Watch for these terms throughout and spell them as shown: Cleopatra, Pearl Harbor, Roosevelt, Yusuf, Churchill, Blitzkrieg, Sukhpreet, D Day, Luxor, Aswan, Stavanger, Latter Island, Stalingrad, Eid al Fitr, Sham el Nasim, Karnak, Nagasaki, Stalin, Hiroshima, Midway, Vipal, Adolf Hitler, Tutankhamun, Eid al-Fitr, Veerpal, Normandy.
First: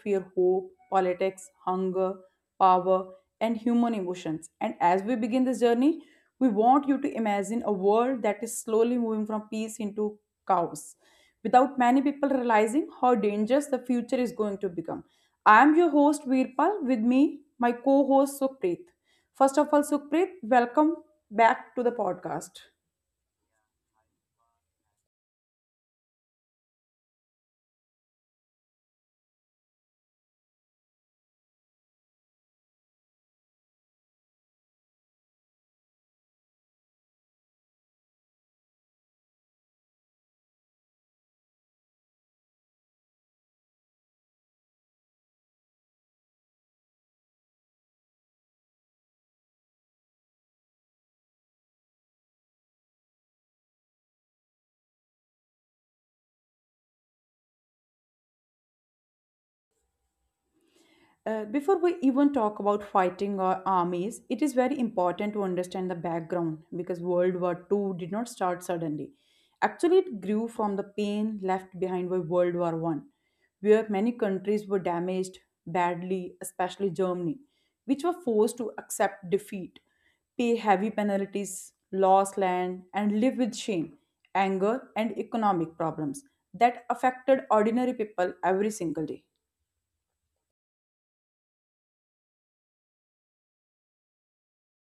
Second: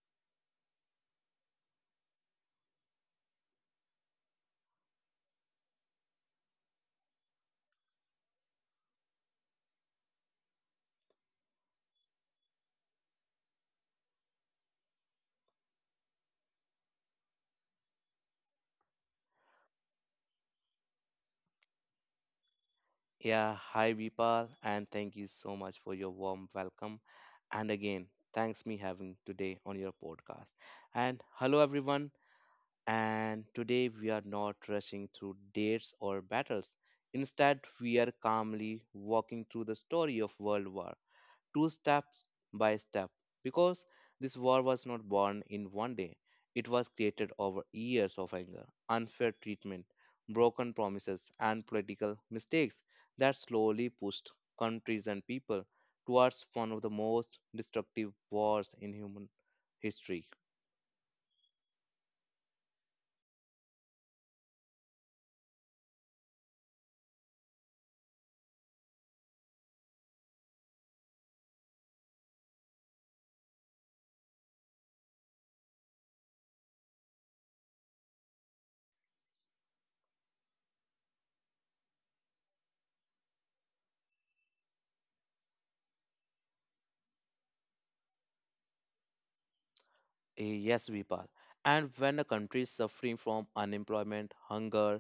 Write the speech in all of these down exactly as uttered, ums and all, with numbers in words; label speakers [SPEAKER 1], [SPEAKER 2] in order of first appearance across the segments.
[SPEAKER 1] fear, hope, politics, hunger, power, and human emotions. And as we begin this journey, we want you to imagine a world that is slowly moving from peace into chaos without many people realizing how dangerous the future is going to become. I am your host Veerpal, with me my co host Sukhpreet. First of all, Sukhpreet, welcome back to the podcast.
[SPEAKER 2] Yeah, hi Vipal, and thank you so much for your warm welcome. And again, thanks me having today on your podcast. And hello everyone. And today we are not rushing through dates or battles. Instead, we are calmly walking through the story of World War two steps by step because this war was not born in one day. It was created over years of anger, unfair treatment, broken promises, and political mistakes that slowly pushed countries and people towards one of the most destructive wars in human history.
[SPEAKER 1] Uh, before we even talk about fighting or armies, it is very important to understand the background because World War Two did not start suddenly. Actually, it grew from the pain left behind by World War One, where many countries were damaged badly, especially Germany, which were forced to accept defeat, pay heavy penalties, lose land, and live with shame, anger, and economic problems that affected ordinary people every single day.
[SPEAKER 2] Eh, Yes, Vipal. And when a country is suffering from unemployment, hunger,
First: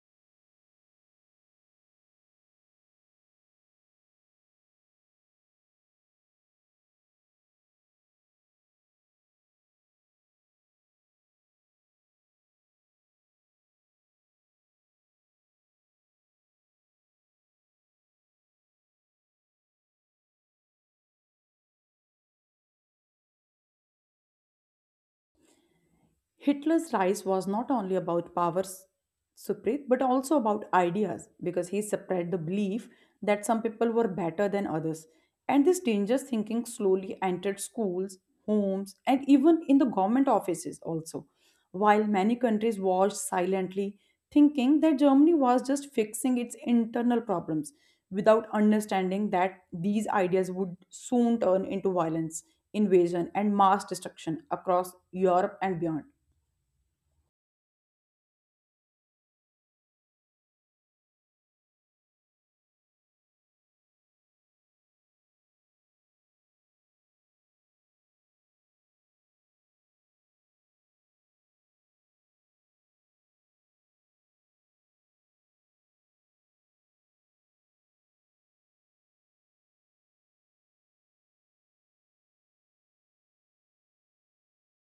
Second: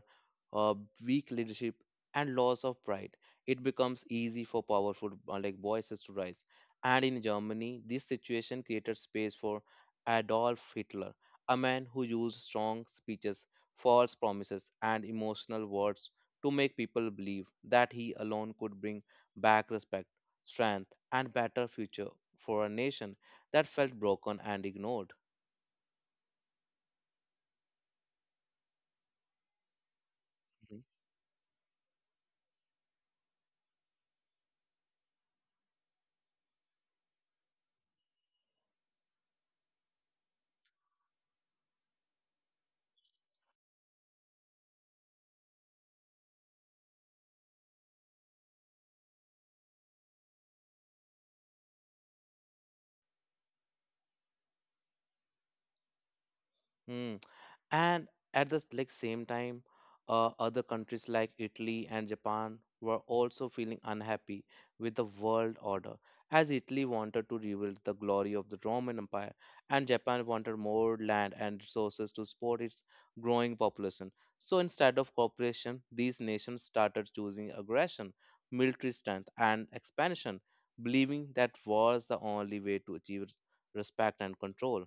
[SPEAKER 2] uh, weak leadership, and loss of pride, it becomes easy for powerful uh, like voices to rise. And in Germany, this situation created space for Adolf Hitler, a man who used strong speeches, false promises, and emotional words to make people believe that he alone could bring back respect, strength, and better future for a nation that felt broken and ignored.
[SPEAKER 1] Hitler's rise was not only about power s- spread but also about
[SPEAKER 2] Mhm.
[SPEAKER 1] ideas because he spread the belief that some people were better than others. And this dangerous thinking slowly entered schools, homes, and even in the government offices also. While many countries watched silently, thinking that Germany was just fixing its internal problems without understanding that these ideas would soon turn into violence, invasion, and mass destruction across Europe and beyond.
[SPEAKER 2] Mm. And at the like same time, uh, other countries like Italy and Japan were also feeling unhappy with the world order, as Italy wanted to rebuild the glory of the Roman Empire, and Japan wanted more land and resources to support its growing population. So instead of cooperation, these nations started choosing aggression, military strength, and expansion, believing that was the only way to achieve respect and control.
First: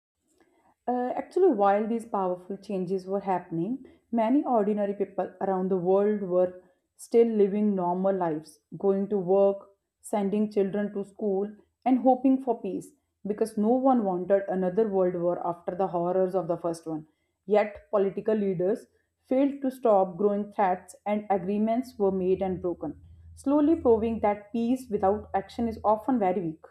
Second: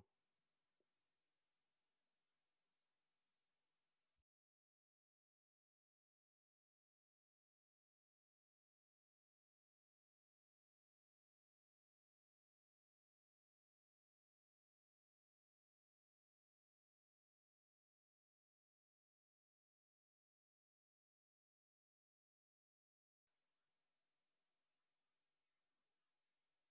[SPEAKER 1] Uh, actually, while these powerful changes were happening, many ordinary people around the world were still living normal lives, going to work, sending children to school, and hoping for peace because no one wanted another world war after the horrors of the first one. Yet, political leaders failed to stop growing threats, and agreements were made and broken, slowly proving that peace without action is often very weak.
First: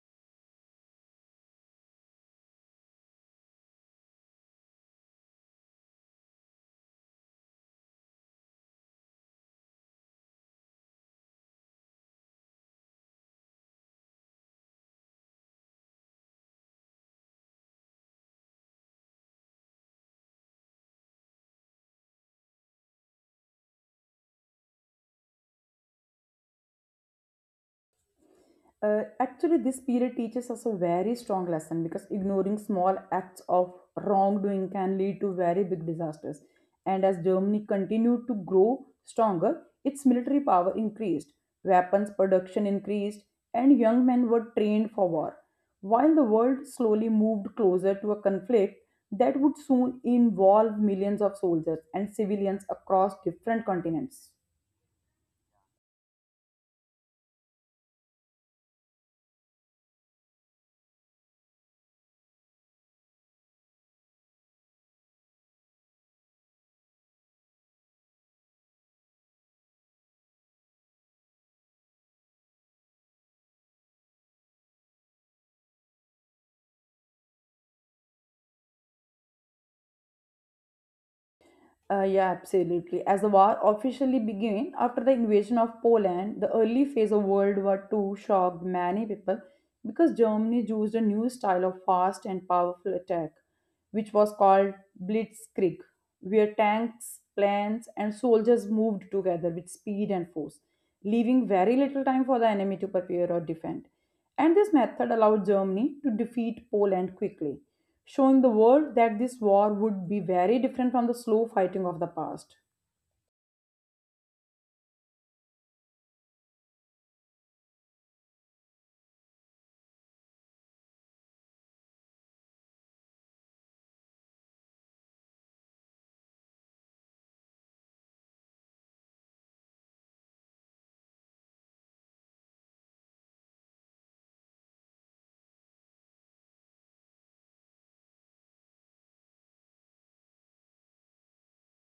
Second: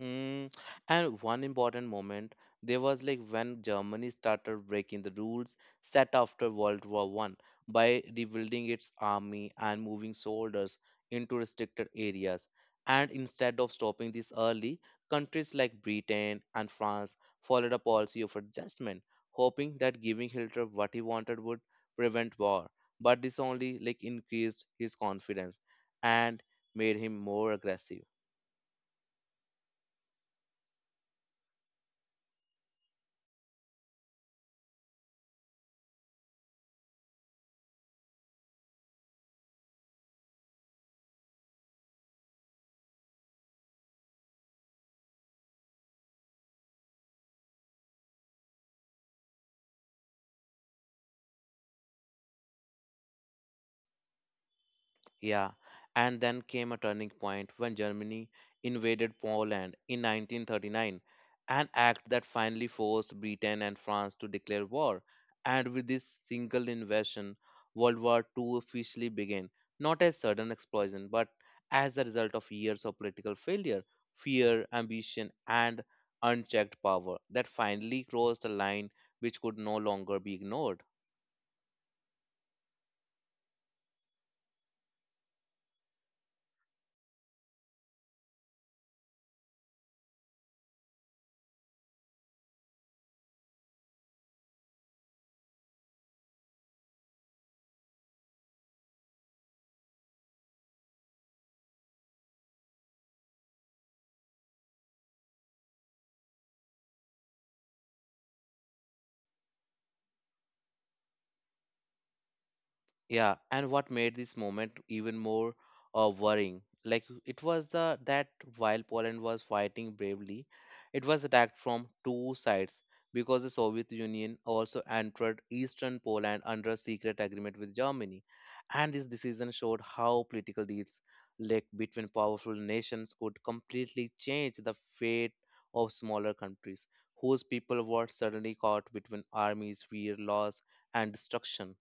[SPEAKER 2] Mm, and one important moment there was like when Germany started breaking the rules set after World War One by rebuilding its army and moving soldiers into restricted areas. And instead of stopping this early, countries like Britain and France followed a policy of adjustment, hoping that giving Hitler what he wanted would prevent war. But this only like increased his confidence and made him more aggressive.
[SPEAKER 1] Uh, actually, this period teaches us a very strong lesson because ignoring small acts of wrongdoing can lead to very big disasters. And as Germany continued to grow stronger, its military power increased, weapons production increased, and young men were trained for war. While the world slowly moved closer to a conflict that would soon involve millions of soldiers and civilians across different continents.
[SPEAKER 2] Yeah, and then came a turning point when Germany invaded Poland in nineteen thirty-nine, an act that finally forced Britain and France to declare war. And with this single invasion, World War I I officially began, not as sudden explosion, but as the result of years of political failure, fear, ambition, and unchecked power that finally crossed a line which could no longer be ignored.
[SPEAKER 1] Uh, yeah, absolutely. As the war officially began after the invasion of Poland, the early phase of World War Two shocked many people because Germany used a new style of fast and powerful attack, which was called Blitzkrieg, where tanks, planes, and soldiers moved together with speed and force, leaving very little time for the enemy to prepare or defend. And this method allowed Germany to defeat Poland quickly, showing the world that this war would be very different from the slow fighting of the past.
[SPEAKER 2] Yeah, and what made this moment even more uh, worrying, like it was the that while Poland was fighting bravely, it was attacked from two sides because the Soviet Union also entered eastern Poland under a secret agreement with Germany, and this decision showed how political deals like between powerful nations could completely change the fate of smaller countries whose people were suddenly caught between armies, fear, loss, and destruction.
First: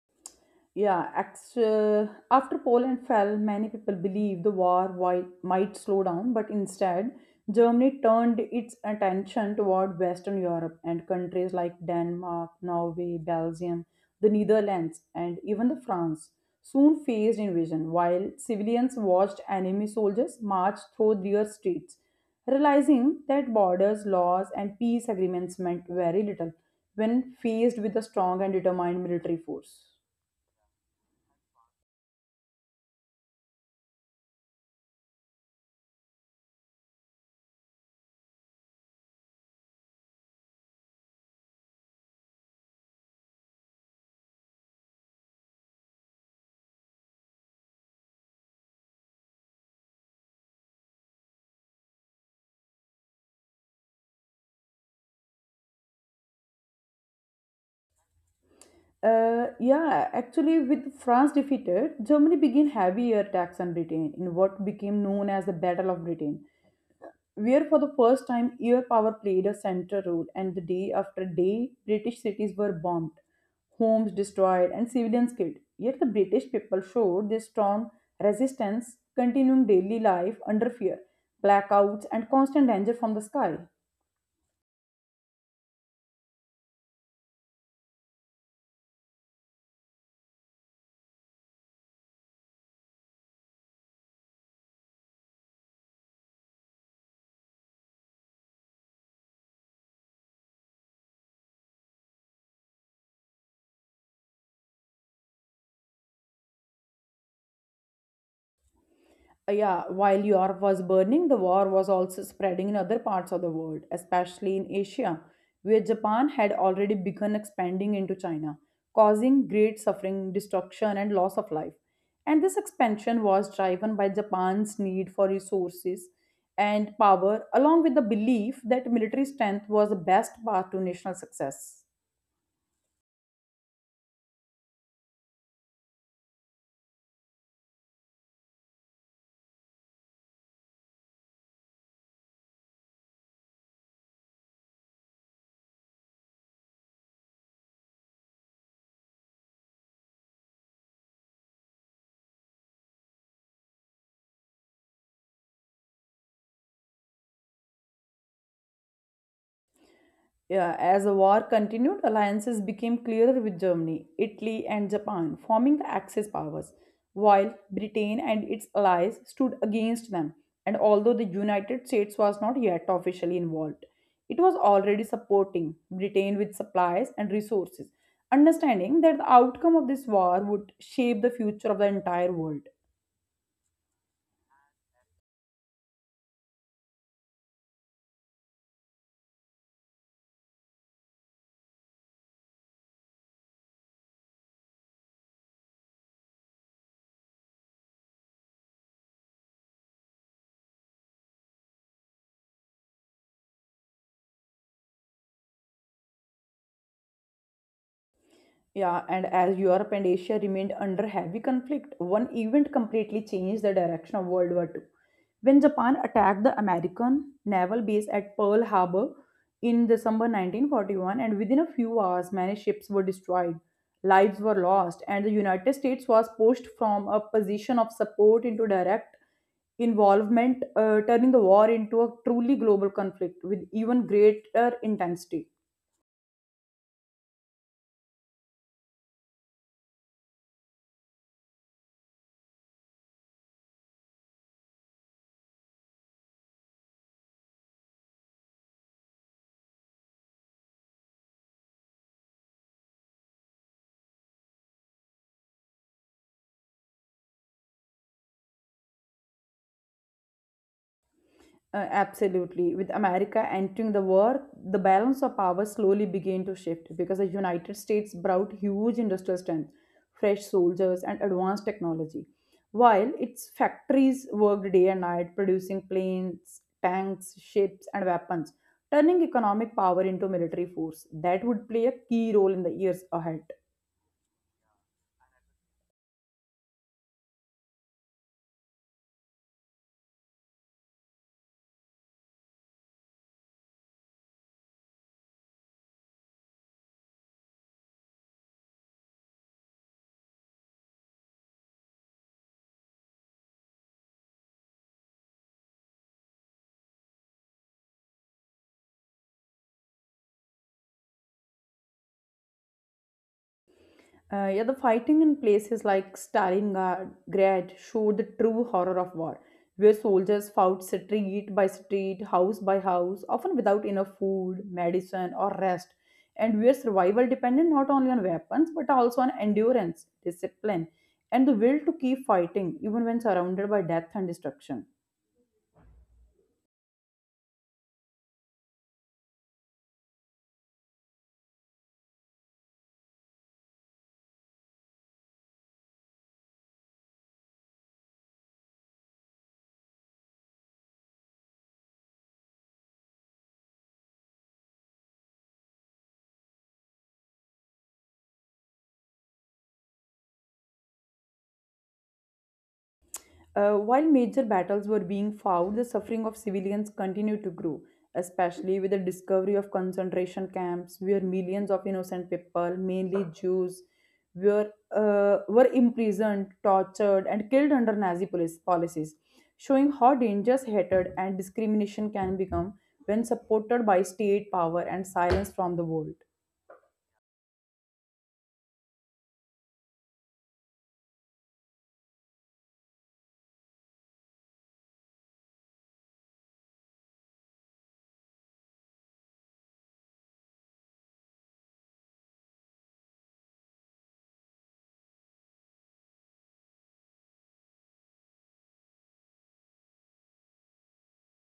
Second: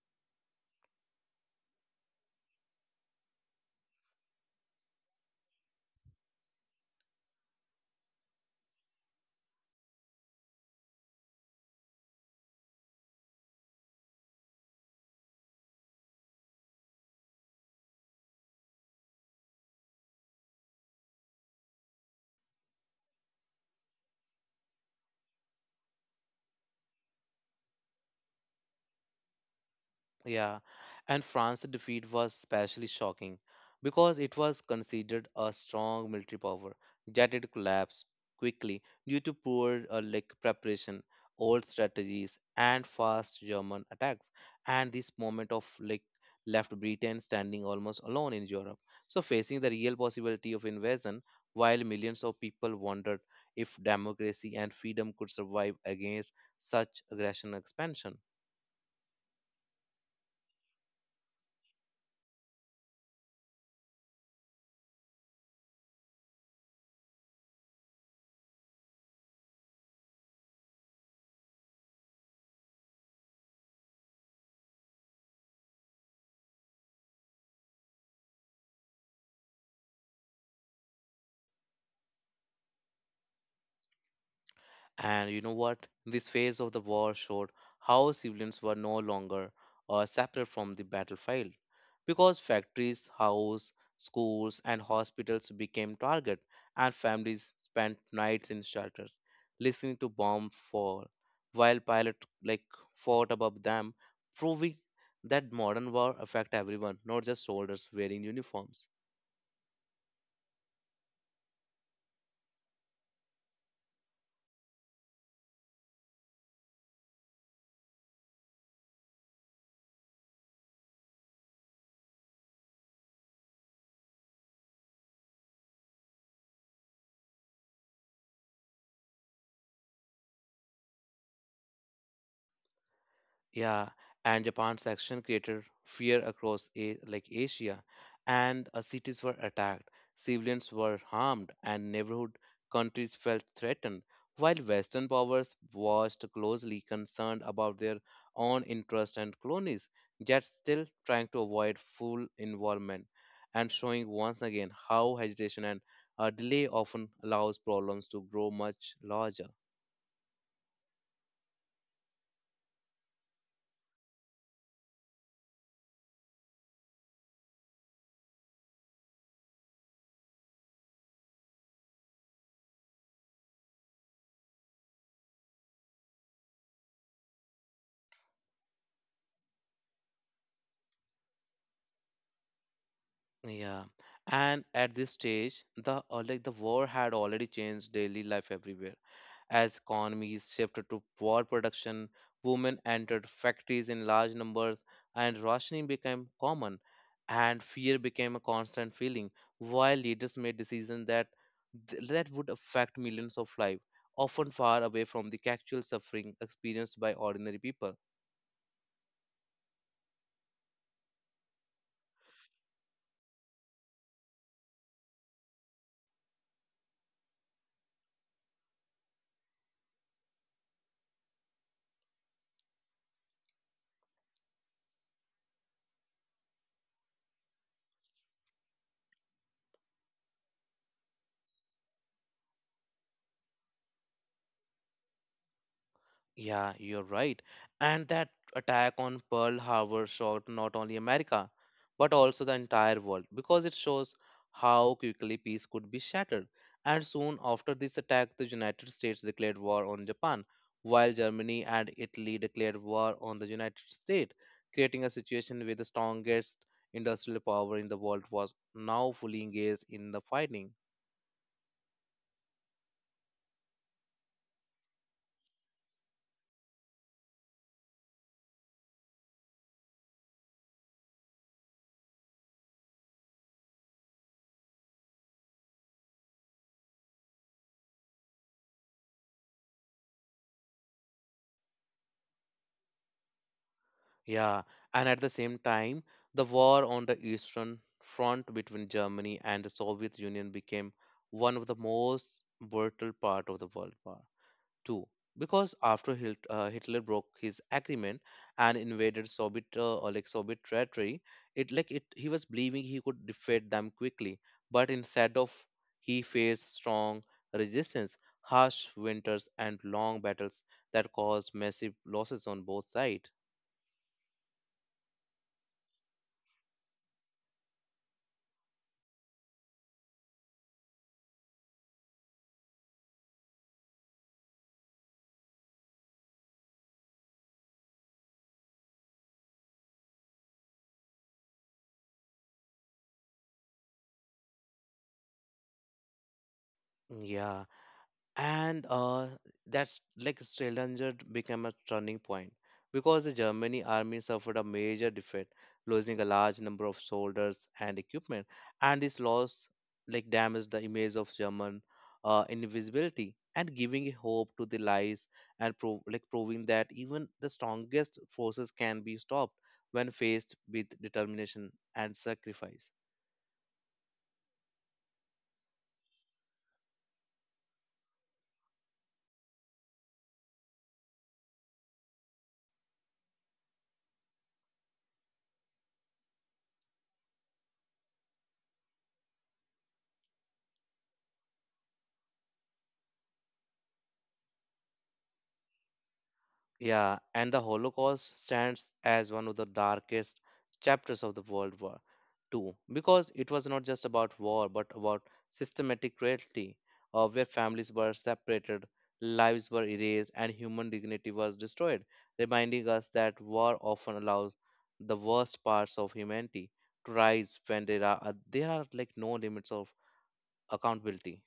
[SPEAKER 1] Yeah, act- uh, after Poland fell, many people believed the war wi- might slow down, but instead, Germany turned its attention toward Western Europe, and countries like Denmark, Norway, Belgium, the Netherlands, and even the France soon faced invasion, while civilians watched enemy soldiers march through their streets, realizing that borders, laws, and peace agreements meant very little when faced with a strong and determined military force.
[SPEAKER 2] Yeah, and France's defeat was especially shocking because it was considered a strong military power, yet it collapsed quickly due to poor uh, like preparation, old strategies, and fast German attacks. And this moment of like left Britain standing almost alone in Europe, so facing the real possibility of invasion, while millions of people wondered if democracy and freedom could survive against such aggression and expansion.
[SPEAKER 1] Uh, yeah, actually, with France defeated, Germany began heavier attacks on Britain in what became known as the Battle of Britain, where for the first time air power played a central role. And the day after day, British cities were bombed, homes destroyed, and civilians killed. Yet the British people showed their strong resistance, continuing daily life under fear, blackouts, and constant danger from the sky.
[SPEAKER 2] And you know what? This phase of the war showed how civilians were no longer uh, separate from the battlefield because factories, houses, schools, and hospitals became target, and families spent nights in shelters listening to bomb fall while pilot like fought above them, proving that modern war affect everyone, not just soldiers wearing uniforms.
[SPEAKER 1] Uh, Yeah, while Europe was burning, the war was also spreading in other parts of the world, especially in Asia, where Japan had already begun expanding into China, causing great suffering, destruction, and loss of life. And this expansion was driven by Japan's need for resources and power, along with the belief that military strength was the best path to national success.
[SPEAKER 2] Yeah, and Japan's action created fear across a, like Asia, and uh, cities were attacked, civilians were harmed, and neighborhood countries felt threatened. While Western powers watched closely, concerned about their own interests and colonies, yet still trying to avoid full involvement, and showing once again how hesitation and uh, delay often allows problems to grow much larger.
[SPEAKER 1] Yeah, as the war continued, alliances became clearer, with Germany, Italy, and Japan forming the Axis powers, while Britain and its allies stood against them. And although the United States was not yet officially involved, it was already supporting Britain with supplies and resources, understanding that the outcome of this war would shape the future of the entire world.
[SPEAKER 2] Yeah, and at this stage, the uh, like the war had already changed daily life everywhere. As economies shifted to war production, women entered factories in large numbers, and rationing became common, and fear became a constant feeling. While leaders made decisions that th- that would affect millions of lives, often far away from the actual suffering experienced by ordinary people.
[SPEAKER 1] Yeah, and as Europe and Asia remained under heavy conflict, one event completely changed the direction of World War two, when Japan attacked the American naval base at Pearl Harbor in December nineteen forty-one, and within a few hours, many ships were destroyed, lives were lost, and the United States was pushed from a position of support into direct involvement, uh, turning the war into a truly global conflict with even greater intensity.
[SPEAKER 2] Yeah, you're right. And that attack on Pearl Harbor shocked not only America, but also the entire world because it shows how quickly peace could be shattered. And soon after this attack, the United States declared war on Japan, while Germany and Italy declared war on the United States, creating a situation where the strongest industrial power in the world was now fully engaged in the fighting.
[SPEAKER 1] Uh, absolutely. With America entering the war, the balance of power slowly began to shift because the United States brought huge industrial strength, fresh soldiers, and advanced technology. While its factories worked day and night producing planes, tanks, ships, and weapons, turning economic power into military force that would play a key role in the years ahead.
[SPEAKER 2] Yeah, and at the same time, the war on the Eastern Front between Germany and the Soviet Union became one of the most brutal part of the World War Two, because after Hit- uh, Hitler broke his agreement and invaded Soviet uh, or like Soviet territory, it like it he was believing he could defeat them quickly, but instead of he faced strong resistance, harsh winters, and long battles that caused massive losses on both sides.
[SPEAKER 1] Uh, yeah, the fighting in places like Stalingrad showed the true horror of war, where soldiers fought street by street, house by house, often without enough food, medicine, or rest, and where survival depended not only on weapons but also on endurance, discipline, and the will to keep fighting even when surrounded by death and destruction.
[SPEAKER 2] Yeah, and uh, that's like Stavanger became a turning point because the Germany army suffered a major defeat, losing a large number of soldiers and equipment, and this loss like damaged the image of German uh, invisibility and giving a hope to the lies and prov- like proving that even the strongest forces can be stopped when faced with determination and sacrifice.
[SPEAKER 1] Uh, while major battles were being fought, the suffering of civilians continued to grow, especially with the discovery of concentration camps where millions of innocent people, mainly Jews, were, uh, were imprisoned, tortured, and killed under Nazi police policies, showing how dangerous hatred and discrimination can become when supported by state power and silenced from the world.
[SPEAKER 2] Yeah, and the Holocaust stands as one of the darkest chapters of the World War two because it was not just about war but about systematic cruelty, uh, where families were separated, lives were erased, and human dignity was destroyed, reminding us that war often allows the worst parts of humanity to rise when there are, there are like no limits of accountability.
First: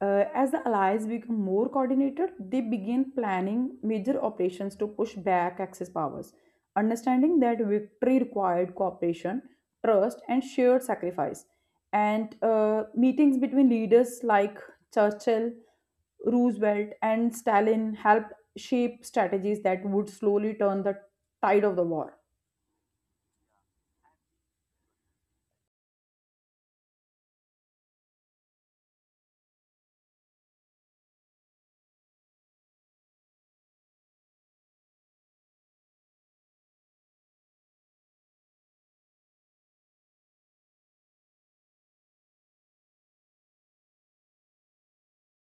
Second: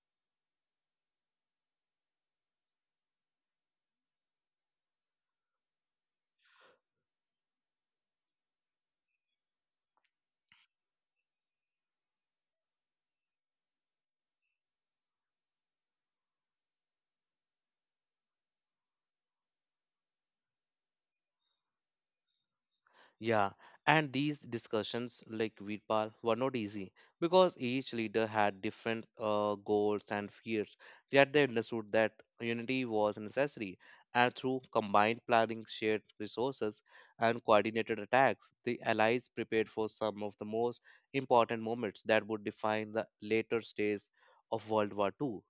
[SPEAKER 1] Uh, as the allies become more coordinated, they begin planning major operations to push back Axis powers, understanding that victory required cooperation, trust, and shared sacrifice. And uh, meetings between leaders like Churchill, Roosevelt, and Stalin helped shape strategies that would slowly turn the tide of the war.
[SPEAKER 2] Yeah, and these discussions, like Virpal, were not easy because each leader had different uh, goals and fears. Yet they understood that unity was necessary, and through combined planning, shared resources, and coordinated attacks, the allies prepared for some of the most important moments that would define the later stages of World War Two.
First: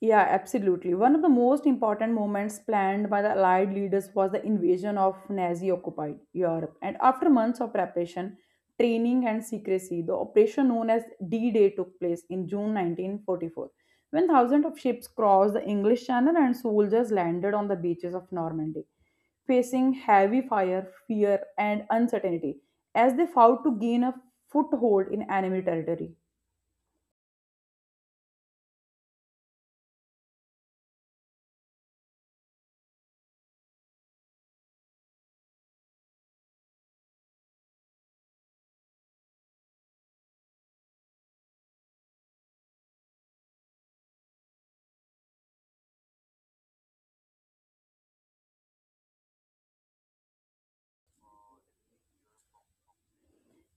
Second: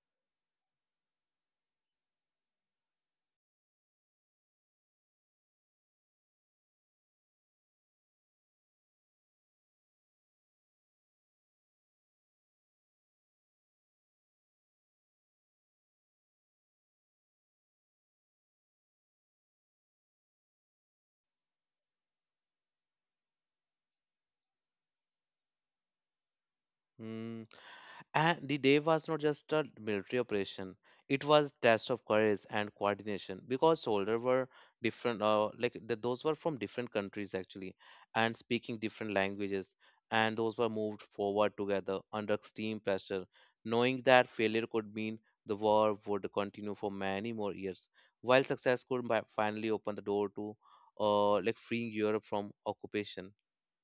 [SPEAKER 1] Yeah, absolutely. One of the most important moments planned by the Allied leaders was the invasion of Nazi occupied Europe. And after months of preparation, training, and secrecy, the operation known as D Day took place in June nineteen forty-four, when thousands of ships crossed the English Channel and soldiers landed on the beaches of Normandy, facing heavy fire, fear, and uncertainty as they fought to gain a foothold in enemy territory.
[SPEAKER 2] Hmm. And the day was not just a military operation; it was test of courage and coordination because soldiers were different. Uh, like th- those were from different countries actually, and speaking different languages, and those were moved forward together under extreme pressure, knowing that failure could mean the war would continue for many more years, while success could ma- finally open the door to, uh, like freeing Europe from occupation.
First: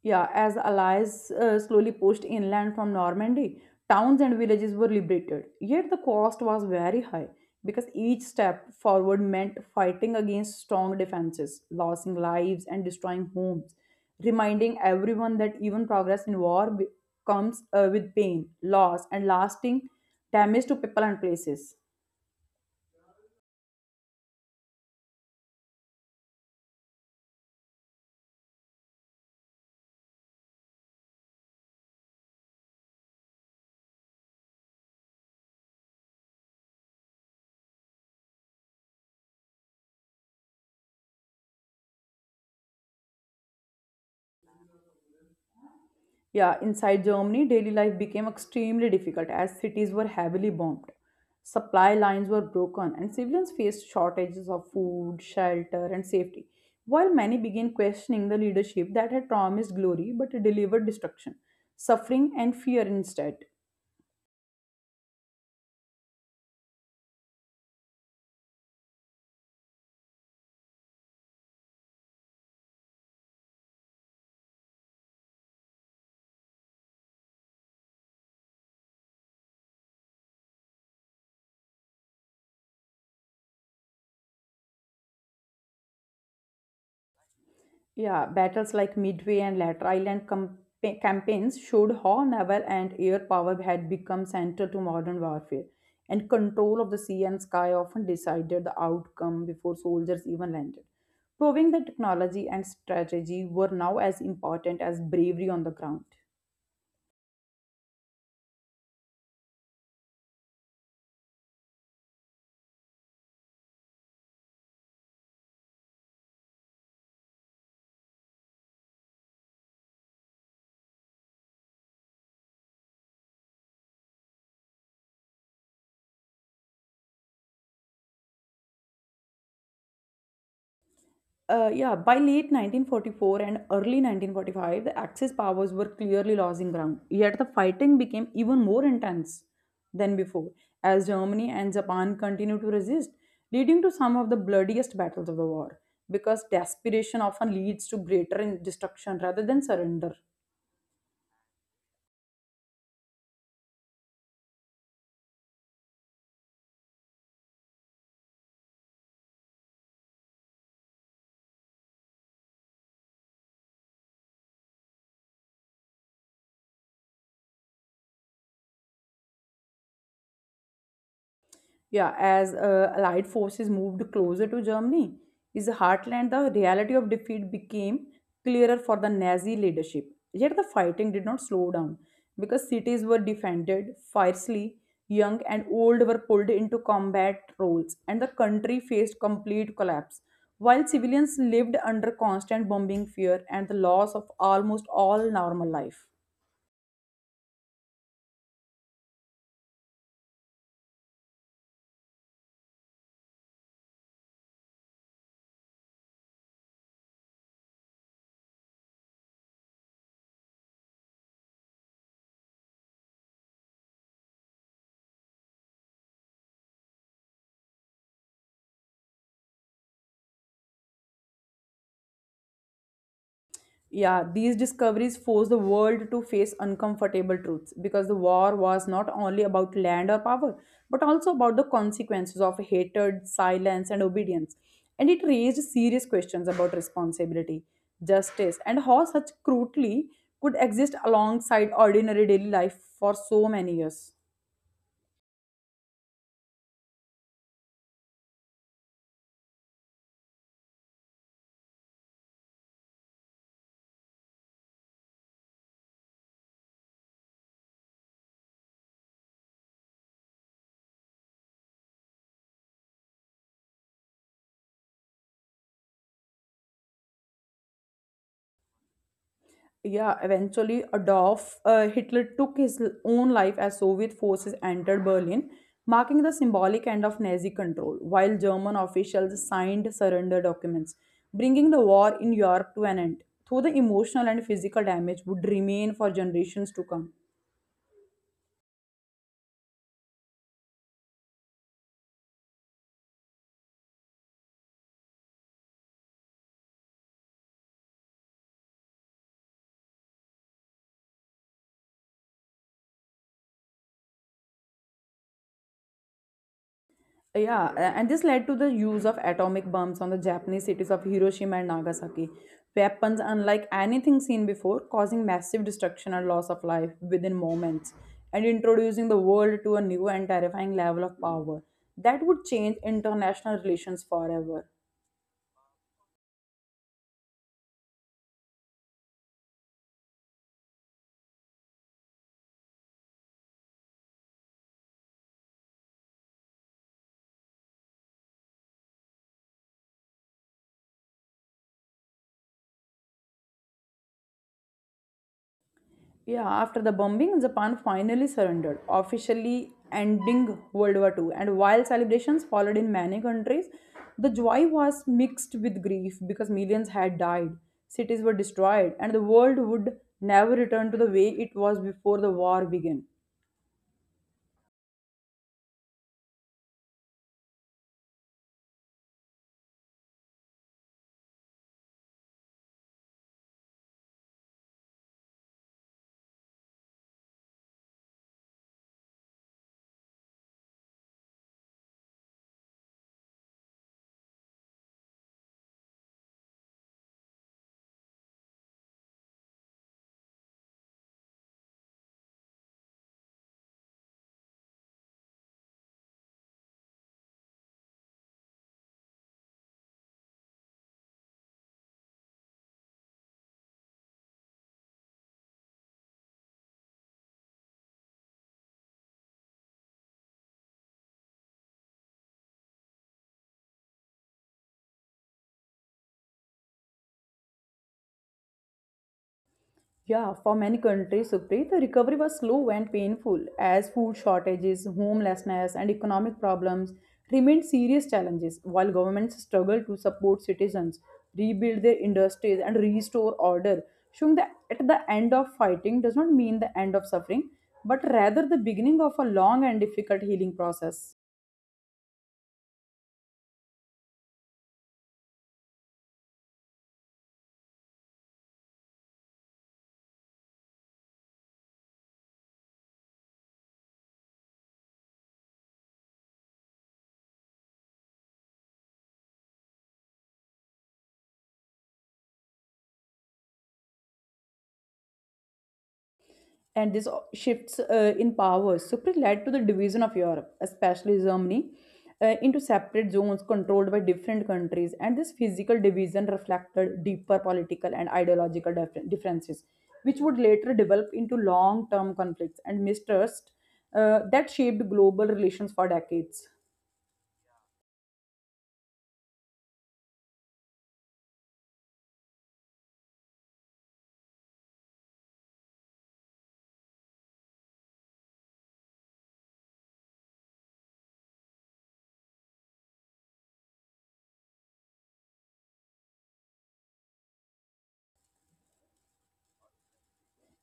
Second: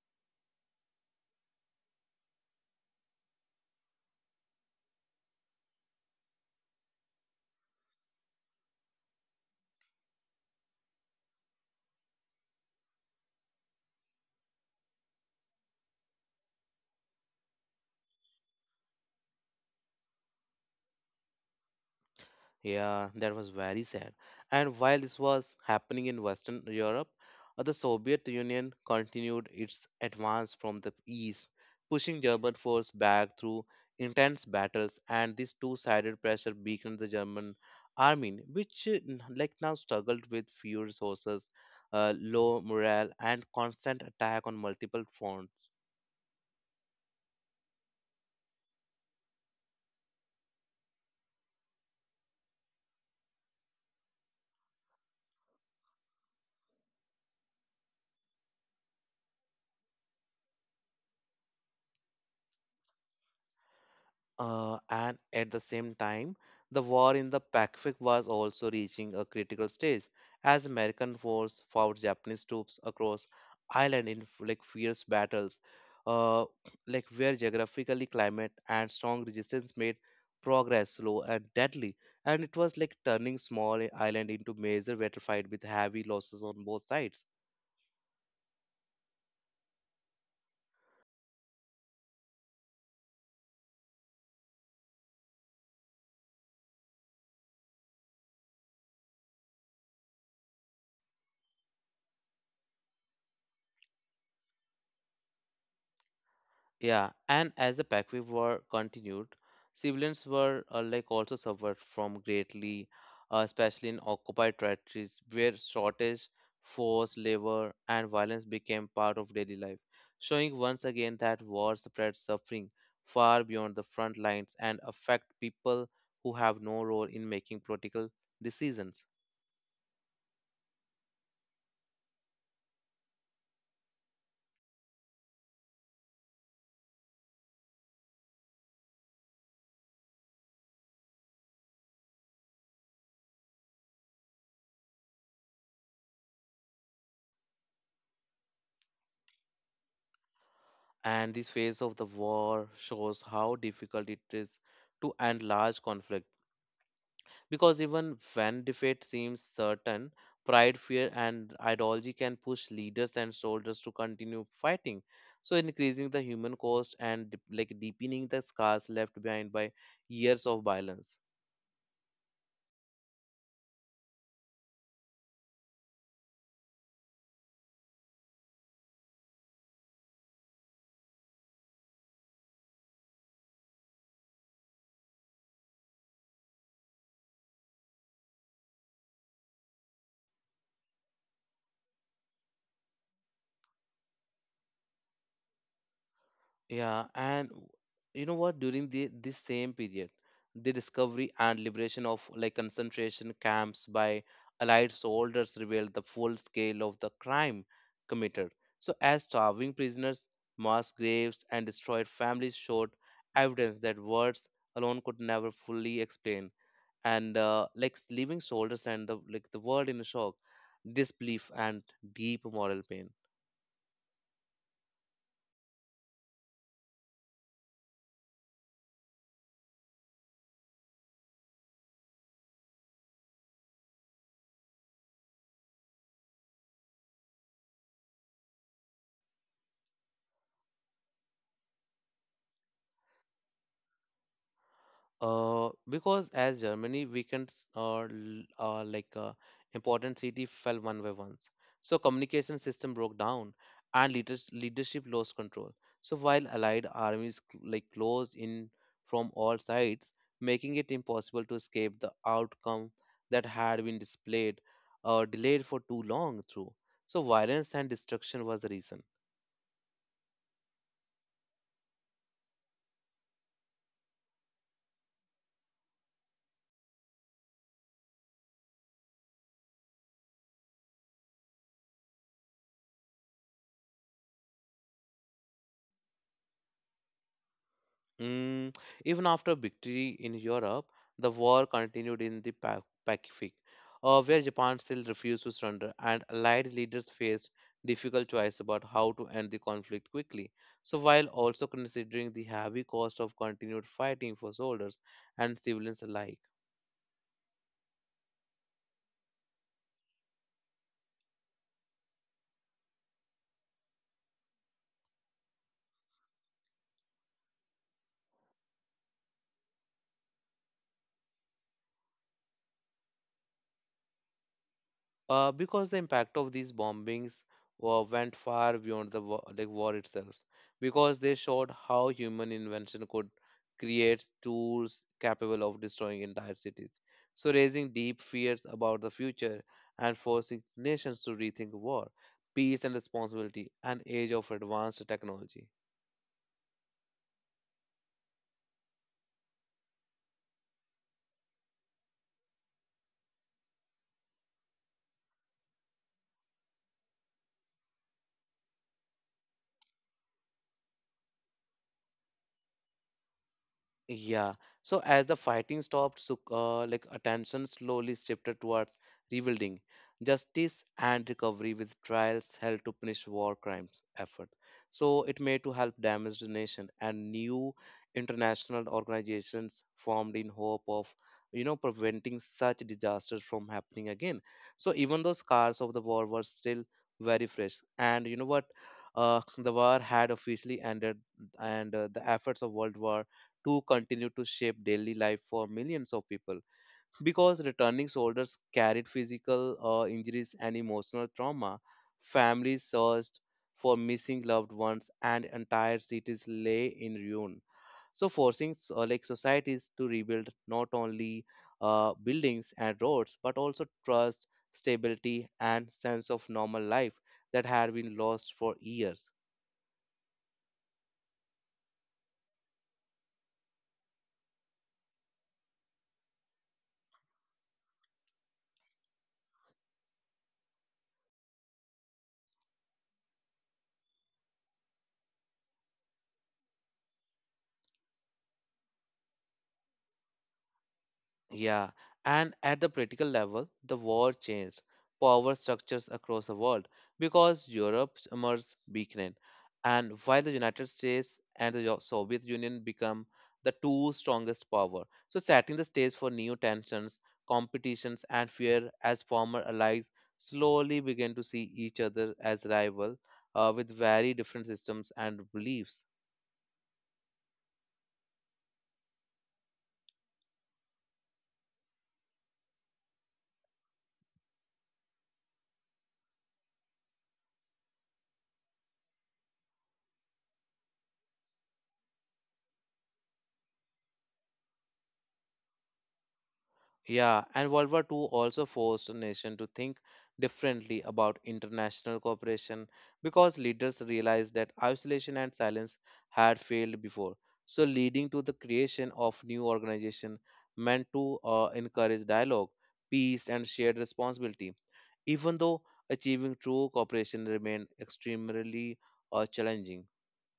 [SPEAKER 1] Yeah, as the allies uh, slowly pushed inland from Normandy, towns and villages were liberated. Yet the cost was very high because each step forward meant fighting against strong defenses, losing lives, and destroying homes, reminding everyone that even progress in war be- comes uh, with pain, loss, and lasting damage to people and places.
[SPEAKER 2] Yeah, that was very sad. And while this was happening in Western Europe, uh, the Soviet Union continued its advance from the east, pushing German force back through intense battles, and this two-sided pressure weakened the German army, which uh, n- like now struggled with few resources, uh, low morale, and constant attack on multiple fronts.
[SPEAKER 1] Yeah, inside Germany, daily life became extremely difficult as cities were heavily bombed. Supply lines were broken, and civilians faced shortages of food, shelter, and safety. While many began questioning the leadership that had promised glory but delivered destruction, suffering, and fear instead.
[SPEAKER 2] Uh, and at the same time, the war in the Pacific was also reaching a critical stage as American force fought Japanese troops across island in f- like fierce battles, uh, like where geographically climate and strong resistance made progress slow and deadly. And it was like turning small island into major battlefield with heavy losses on both sides.
[SPEAKER 1] Yeah, battles like Midway and Latter Island campa- campaigns showed how naval and air power had become central to modern warfare, and control of the sea and sky often decided the outcome before soldiers even landed, proving that technology and strategy were now as important as bravery on the ground.
[SPEAKER 2] Yeah, and as the Pakvi war continued, civilians were uh, like also suffered from greatly, uh, especially in occupied territories where shortage, forced labor, and violence became part of daily life, showing once again that war spreads suffering far beyond the front lines and affect people who have no role in making political decisions.
[SPEAKER 1] Uh, yeah, by late nineteen forty-four and early nineteen forty-five, the Axis powers were clearly losing ground. Yet the fighting became even more intense than before, as Germany and Japan continued to resist, leading to some of the bloodiest battles of the war. Because desperation often leads to greater in- destruction rather than surrender.
[SPEAKER 2] And this phase of the war shows how difficult it is to end large conflicts. Because even when defeat seems certain, pride, fear, and ideology can push leaders and soldiers to continue fighting. So, increasing the human cost and dep- like deepening the scars left behind by years of violence.
[SPEAKER 1] Yeah, as uh, Allied forces moved closer to Germany, his heartland, the reality of defeat became clearer for the Nazi leadership. Yet the fighting did not slow down because cities were defended fiercely, young and old were pulled into combat roles, and the country faced complete collapse. While civilians lived under constant bombing fear and the loss of almost all normal life.
[SPEAKER 2] Yeah, and w- you know what? During the this same period, the discovery and liberation of like concentration camps by Allied soldiers revealed the full scale of the crime committed. So, as starving prisoners, mass graves, and destroyed families showed evidence that words alone could never fully explain, and uh, like leaving soldiers and the like the world in a shock, disbelief, and deep moral pain.
[SPEAKER 1] Yeah, these discoveries forced the world to face uncomfortable truths because the war was not only about land or power, but also about the consequences of hatred, silence, and obedience. And it raised serious questions about responsibility, justice, and how such cruelty could exist alongside ordinary daily life for so many years.
[SPEAKER 2] Uh, because as Germany weekends are l- are like uh, important city fell one by ones. So communication system broke down and leaders, leadership lost control. So while allied armies cl- like closed in from all sides, making it impossible to escape the outcome that had been displayed or delayed for too long through. So violence and destruction was the reason.
[SPEAKER 1] Yeah, eventually Adolf uh, Hitler took his l- own life as Soviet forces entered Berlin, marking the symbolic end of Nazi control, while German officials signed surrender documents, bringing the war in Europe to an end, though the emotional and physical damage would remain for generations to come.
[SPEAKER 2] Mm, even after victory in Europe, the war continued in the Pa- Pacific, uh, where Japan still refused to surrender, and Allied leaders faced difficult choice about how to end the conflict quickly. So, while also considering the heavy cost of continued fighting for soldiers and civilians alike.
[SPEAKER 1] Yeah, a- and this led to the use of atomic bombs on the Japanese cities of Hiroshima and Nagasaki. Weapons unlike anything seen before, causing massive destruction and loss of life within moments, and introducing the world to a new and terrifying level of power that would change international relations forever.
[SPEAKER 2] Uh, because the impact of these bombings uh, went far beyond the war, like war itself because they showed how human invention could create tools capable of destroying entire cities, so raising deep fears about the future and forcing nations to rethink war, peace and responsibility an age of advanced technology.
[SPEAKER 1] Yeah, after the bombing, Japan finally surrendered, officially ending World War Two. And while celebrations followed in many countries, the joy was mixed with grief because millions had died, cities were destroyed, and the world would never return to the way it was before the war began.
[SPEAKER 2] Yeah. So as the fighting stopped, so, uh, like attention slowly shifted towards rebuilding, justice and recovery with trials held to punish war crimes effort. So it made to help damaged nation and new international organizations formed in hope of you know preventing such disasters from happening again. So even though scars of the war were still very fresh, and you know what, uh, the war had officially ended, and uh, the efforts of World War to continue to shape daily life for millions of people. Because returning soldiers carried physical uh, injuries and emotional trauma, families searched for missing loved ones, and entire cities lay in ruin. So, forcing s- uh, like societies to rebuild not only uh, buildings and roads, but also trust, stability, and sense of normal life that had been lost for years.
[SPEAKER 1] Yeah, for many countries, Supreet, the recovery was slow and painful as food shortages, homelessness, and economic problems remained serious challenges while governments struggled to support citizens, rebuild their industries, and restore order, showing that at the end of fighting does not mean the end of suffering, but rather the beginning of a long and difficult healing process.
[SPEAKER 2] Yeah, and at the political level, the war changed power structures across the world because Europe's emerged weakened, and while the United States and the Yo- Soviet Union become the two strongest power, so setting the stage for new tensions, competitions, and fear as former allies slowly began to see each other as rival uh, with very different systems and beliefs.
[SPEAKER 1] And this o- shifts uh, in powers simply led to the division of Europe, especially Germany, uh, into separate zones controlled by different countries. And this physical division reflected deeper political and ideological dif- differences, which would later develop into long term conflicts and mistrust uh, that shaped global relations for decades.
[SPEAKER 2] Yeah, and World War Two also forced a nation to think differently about international cooperation because leaders realized that isolation and silence had failed before. So, leading to the creation of new organization meant to uh, encourage dialogue, peace, and shared responsibility. Even though achieving true cooperation remained extremely uh, challenging.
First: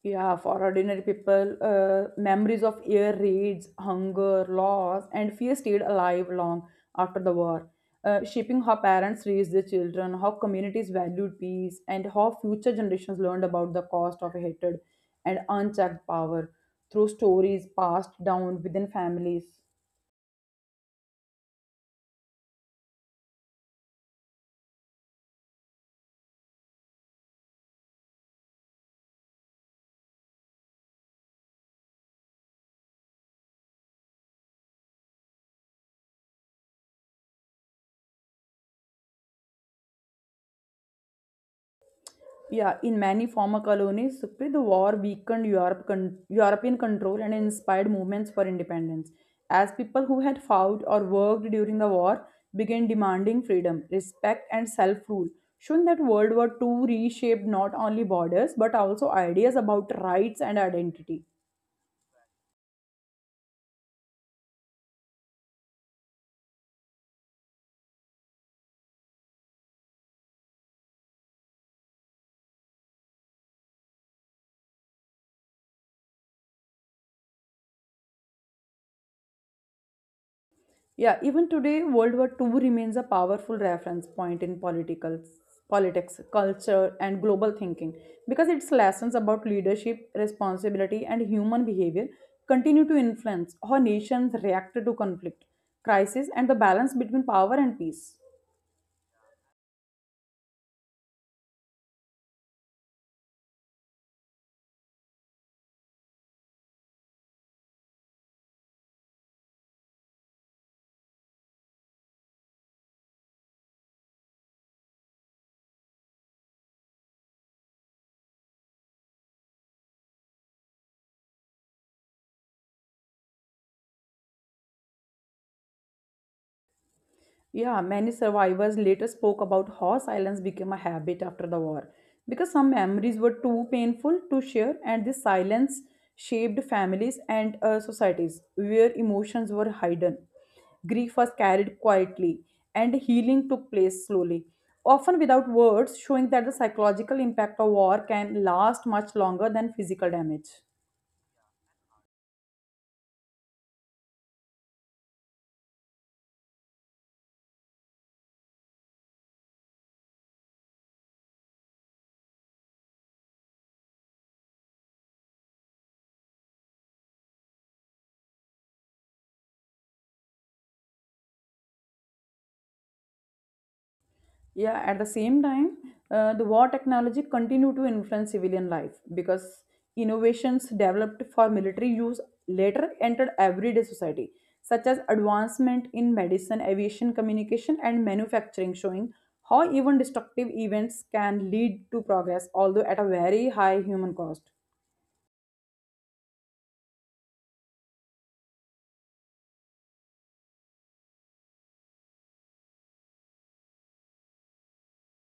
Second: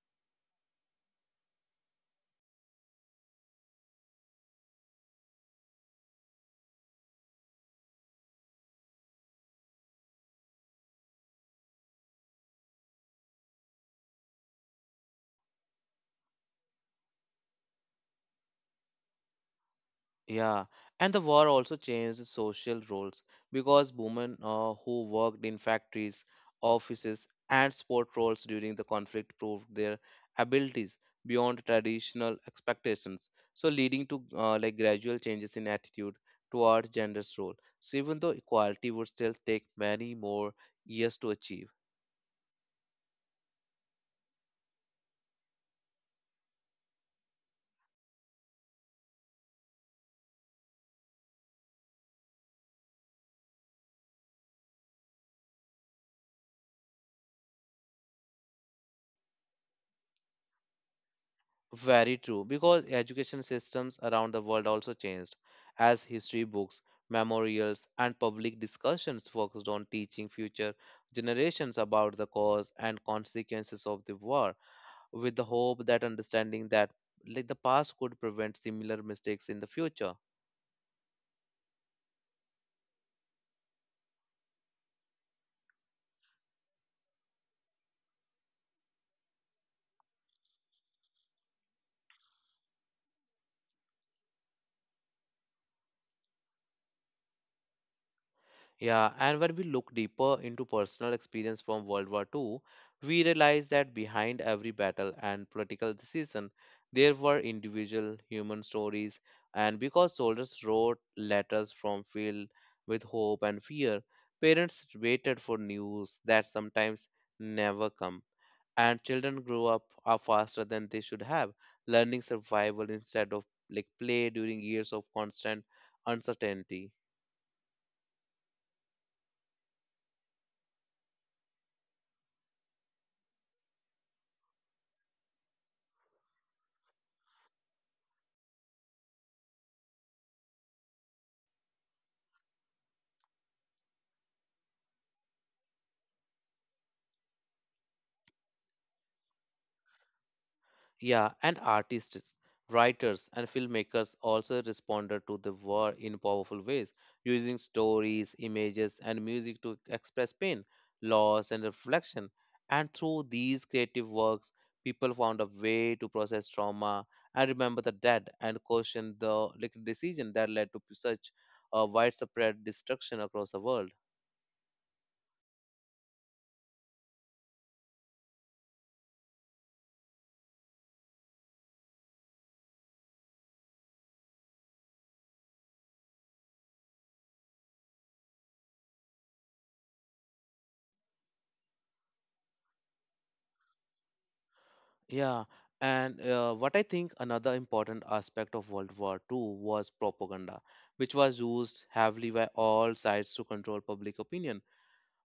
[SPEAKER 1] Yeah, for ordinary people, uh, memories of air raids, hunger, loss, and fear stayed alive long after the war, uh, shaping how parents raised their children, how communities valued peace, and how future generations learned about the cost of hatred and unchecked power through stories passed down within families.
[SPEAKER 2] Yeah, and the war also changed the social roles because women uh, who worked in factories, offices, and sport roles during the conflict proved their abilities beyond traditional expectations. So, leading to uh, like gradual changes in attitude towards gender's role. So, even though equality would still take many more years to achieve.
[SPEAKER 1] Yeah, in many former colonies, Sukhpreet, the war weakened Europe con- European control and inspired movements for independence, as people who had fought or worked during the war began demanding freedom, respect, and self rule, showing that World War two reshaped not only borders but also ideas about rights and identity.
[SPEAKER 2] Very true, because education systems around the world also changed, as history books, memorials, and public discussions focused on teaching future generations about the cause and consequences of the war, with the hope that understanding that like the past could prevent similar mistakes in the future.
[SPEAKER 1] Yeah, even today, World War Two remains a powerful reference point in political, politics, culture, and global thinking because its lessons about leadership, responsibility, and human behavior continue to influence how nations react to conflict, crisis, and the balance between power and peace.
[SPEAKER 2] Yeah, and when we look deeper into personal experience from World War Two, we realize that behind every battle and political decision, there were individual human stories. And because soldiers wrote letters from field with hope and fear, parents waited for news that sometimes never come. And children grew up are faster than they should have, learning survival instead of like play during years of constant uncertainty.
[SPEAKER 1] Yeah, many survivors later spoke about how silence became a habit after the war because some memories were too painful to share, and this silence shaped families and uh, societies where emotions were hidden. Grief was carried quietly, and healing took place slowly, often without words, showing that the psychological impact of war can last much longer than physical damage.
[SPEAKER 2] Yeah, and artists, writers, and filmmakers also responded to the war in powerful ways, using stories, images, and music to express pain, loss, and reflection. And through these creative works, people found a way to process trauma and remember the dead and question the like, decision that led to such a widespread destruction across the world.
[SPEAKER 1] Yeah, at the same time, uh, the war technology continue to influence civilian life because innovations developed for military use later entered everyday society, such as advancement in medicine, aviation, communication, and manufacturing, showing how even destructive events can lead to progress, although at a very high human cost.
[SPEAKER 2] Yeah, and uh, what I think another important aspect of World War Two was propaganda, which was used heavily by all sides to control public opinion,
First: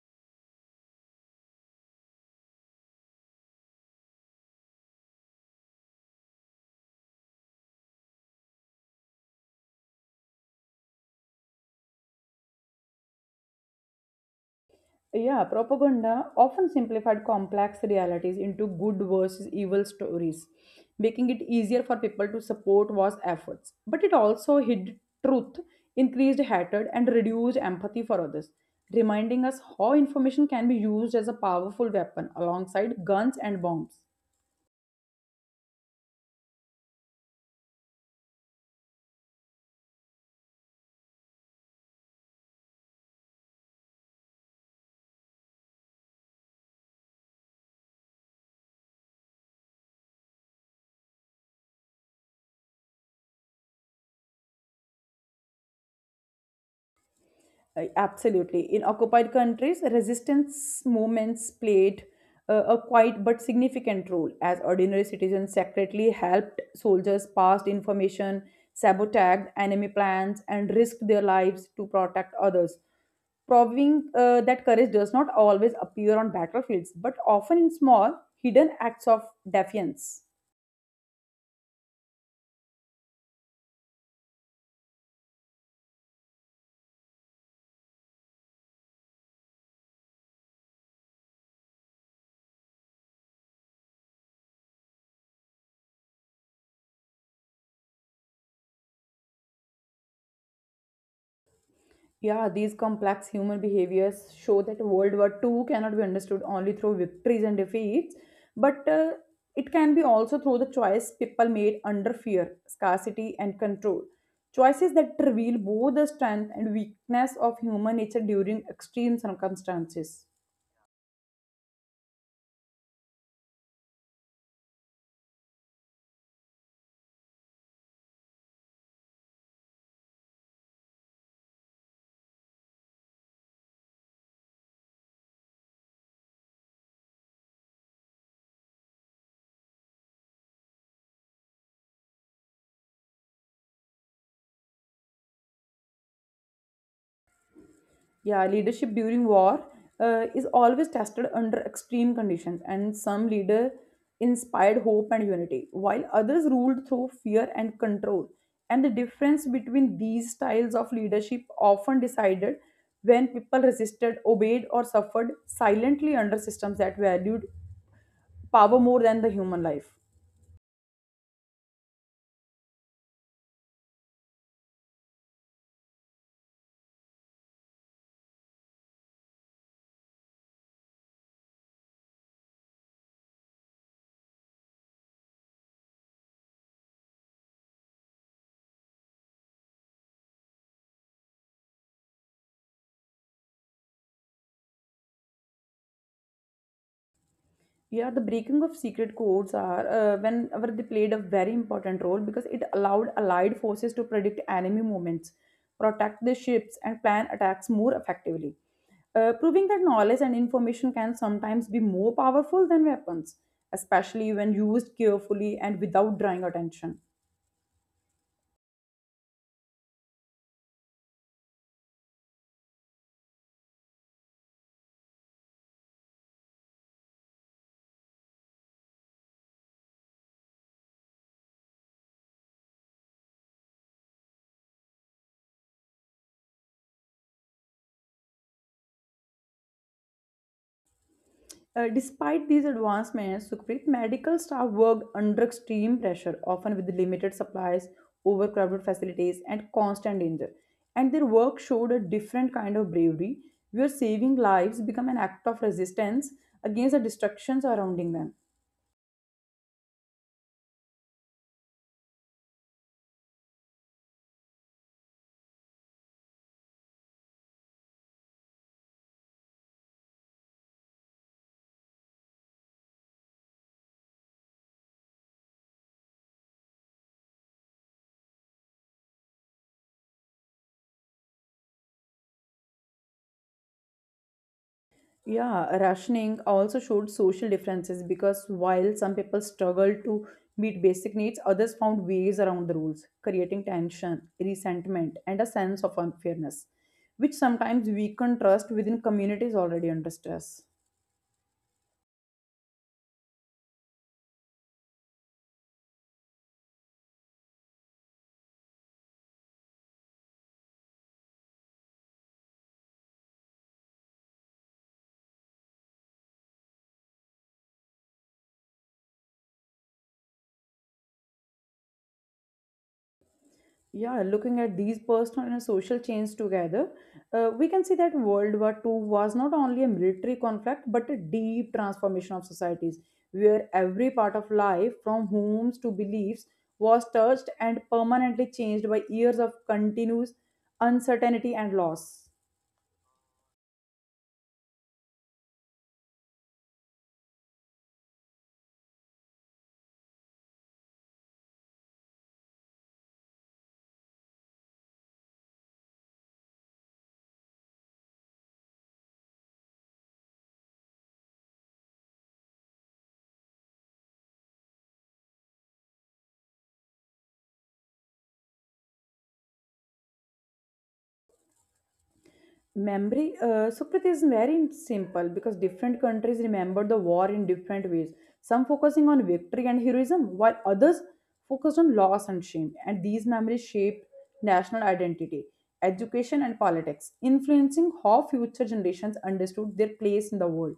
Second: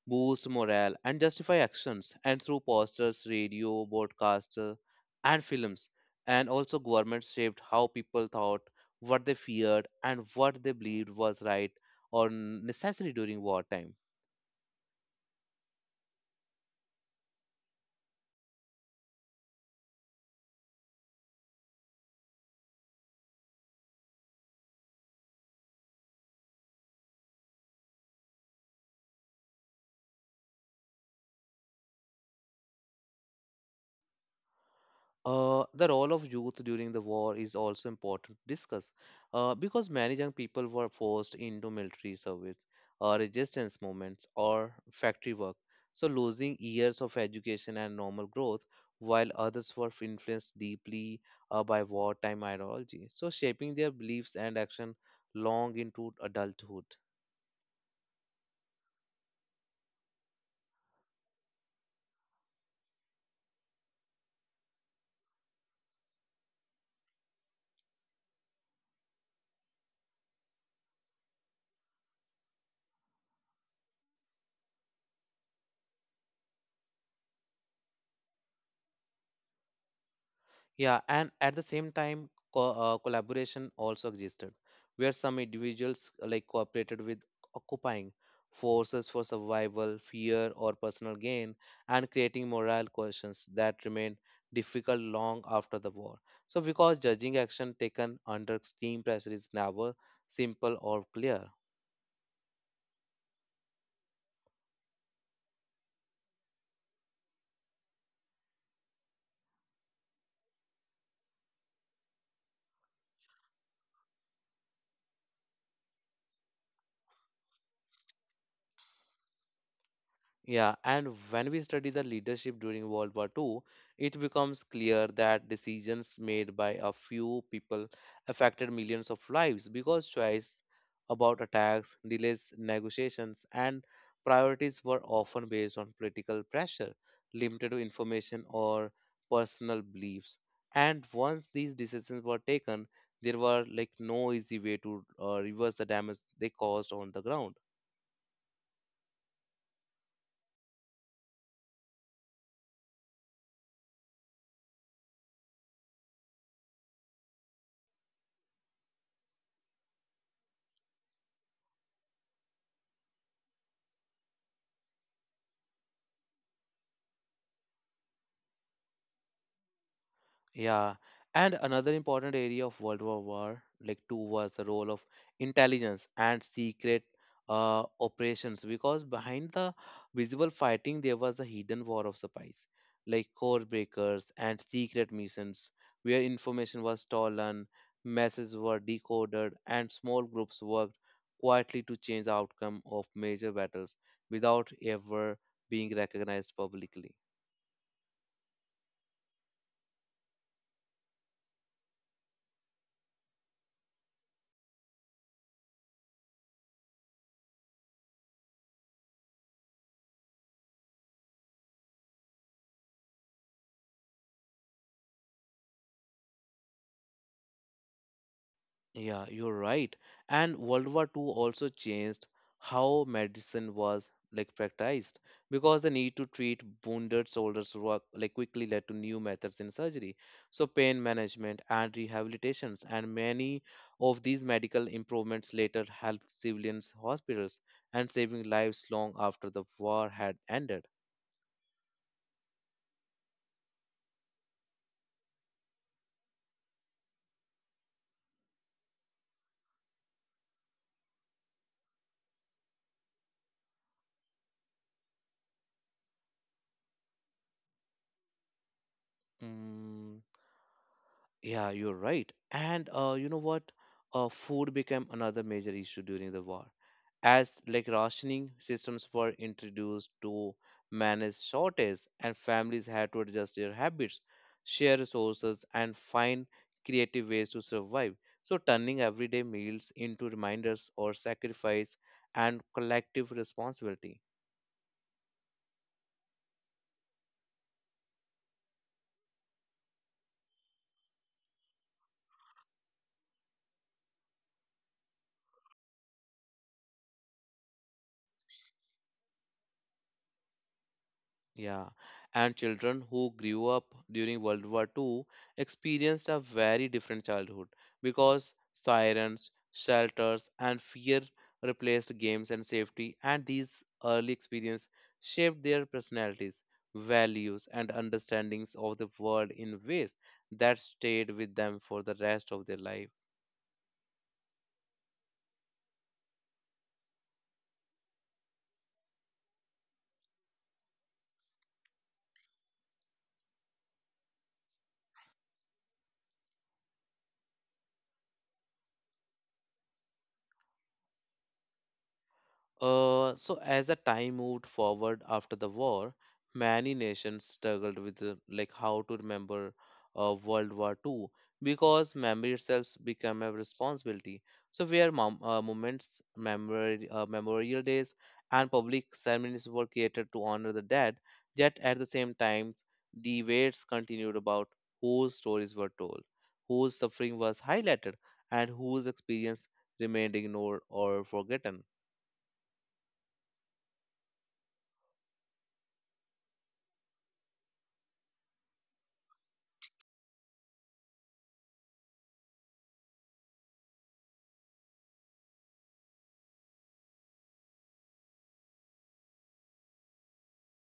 [SPEAKER 2] boost morale, and justify actions, and through posters, radio, broadcasters, and films. And also, governments shaped how people thought, what they feared, and what they believed was right or necessary during wartime.
[SPEAKER 1] Yeah, propaganda often simplified complex realities into good versus evil stories, making it easier for people to support war's efforts. But it also hid truth, increased hatred, and reduced empathy for others, reminding us how information can be used as a powerful weapon alongside guns and bombs.
[SPEAKER 2] Uh, the role of youth during the war is also important to discuss uh, because many young people were forced into military service, uh, resistance movements, or factory work, so losing years of education and normal growth, while others were influenced deeply uh, by wartime ideology, so shaping their beliefs and action long into adulthood.
[SPEAKER 1] Uh, Absolutely. In occupied countries, resistance movements played uh, a quiet but significant role as ordinary citizens secretly helped soldiers passed information, sabotaged enemy plans, and risked their lives to protect others, proving uh, that courage does not always appear on battlefields but often in small, hidden acts of defiance.
[SPEAKER 2] Yeah, and at the same time, co- uh, collaboration also existed, where some individuals uh, like cooperated with occupying forces for survival, fear, or personal gain, and creating moral questions that remained difficult long after the war. So, because judging action taken under extreme pressure is never simple or clear.
[SPEAKER 1] Yeah, these complex human behaviors show that World War Two cannot be understood only through victories and defeats, but uh, it can be also through the choice people made under fear, scarcity, and control. Choices that reveal both the strength and weakness of human nature during extreme circumstances.
[SPEAKER 2] Yeah, and when we study the leadership during World War Two, it becomes clear that decisions made by a few people affected millions of lives because choice about attacks, delays, negotiations, and priorities were often based on political pressure, limited to information, or personal beliefs. And once these decisions were taken, there were like no easy way to uh, reverse the damage they caused on the ground.
[SPEAKER 1] Yeah, leadership during war uh, is always tested under extreme conditions, and some leader inspired hope and unity, while others ruled through fear and control. And the difference between these styles of leadership often decided when people resisted, obeyed, or suffered silently under systems that valued power more than the human life.
[SPEAKER 2] Yeah, and another important area of World War War, like two, was the role of intelligence and secret uh, operations. Because behind the visible fighting, there was a hidden war of spies, like code breakers and secret missions, where information was stolen, messages were decoded, and small groups worked quietly to change the outcome of major battles without ever being recognized publicly.
[SPEAKER 1] Yeah, the breaking of secret codes are uh, whenever they played a very important role because it allowed allied forces to predict enemy movements, protect their ships, and plan attacks more effectively, uh, proving that knowledge and information can sometimes be more powerful than weapons, especially when used carefully and without drawing attention.
[SPEAKER 2] Yeah, you're right. And World War Two also changed how medicine was like practiced because the need to treat wounded soldiers were like quickly led to new methods in surgery. So pain management and rehabilitations and many of these medical improvements later helped civilians hospitals and saving lives long after the war had ended.
[SPEAKER 1] Uh, despite these advancements, Sukhpreet, medical staff worked under extreme pressure, often with limited supplies, overcrowded facilities, and constant danger. And their work showed a different kind of bravery, where saving lives become an act of resistance against the destruction surrounding them.
[SPEAKER 2] Mm, yeah, you're right. And uh, you know what? Uh, food became another major issue during the war, as like rationing systems were introduced to manage shortages, and families had to adjust their habits, share resources, and find creative ways to survive. So, turning everyday meals into reminders or sacrifice and collective responsibility.
[SPEAKER 1] Yeah, rationing also showed social differences because while some people struggled to meet basic needs, others found ways around the rules, creating tension, resentment, and a sense of unfairness, which sometimes weakened trust within communities already under stress.
[SPEAKER 2] Yeah, and children who grew up during World War Two experienced a very different childhood because sirens, shelters, and fear replaced games and safety, and these early experiences shaped their personalities, values, and understandings of the world in ways that stayed with them for the rest of their life.
[SPEAKER 1] Yeah, looking at these personal and social chains together, uh, we can see that world war Two was not only a military conflict but a deep transformation of societies where every part of life from homes to beliefs was touched and permanently changed by years of continuous uncertainty and loss.
[SPEAKER 2] Uh, so, as the time moved forward after the war, many nations struggled with uh, like how to remember uh, World War World War Two because memory itself became a responsibility. So, where mom- uh, moments, memory, uh, memorial days, and public ceremonies were created to honor the dead, yet at the same time, debates continued about whose stories were told, whose suffering was highlighted, and whose experience remained ignored or forgotten.
[SPEAKER 1] Memory, uh, Sukrit, is very simple because different countries remember the war in different ways. Some focusing on victory and heroism, while others focused on loss and shame. And these memories shaped national identity, education, and politics, influencing how future generations understood their place in the world.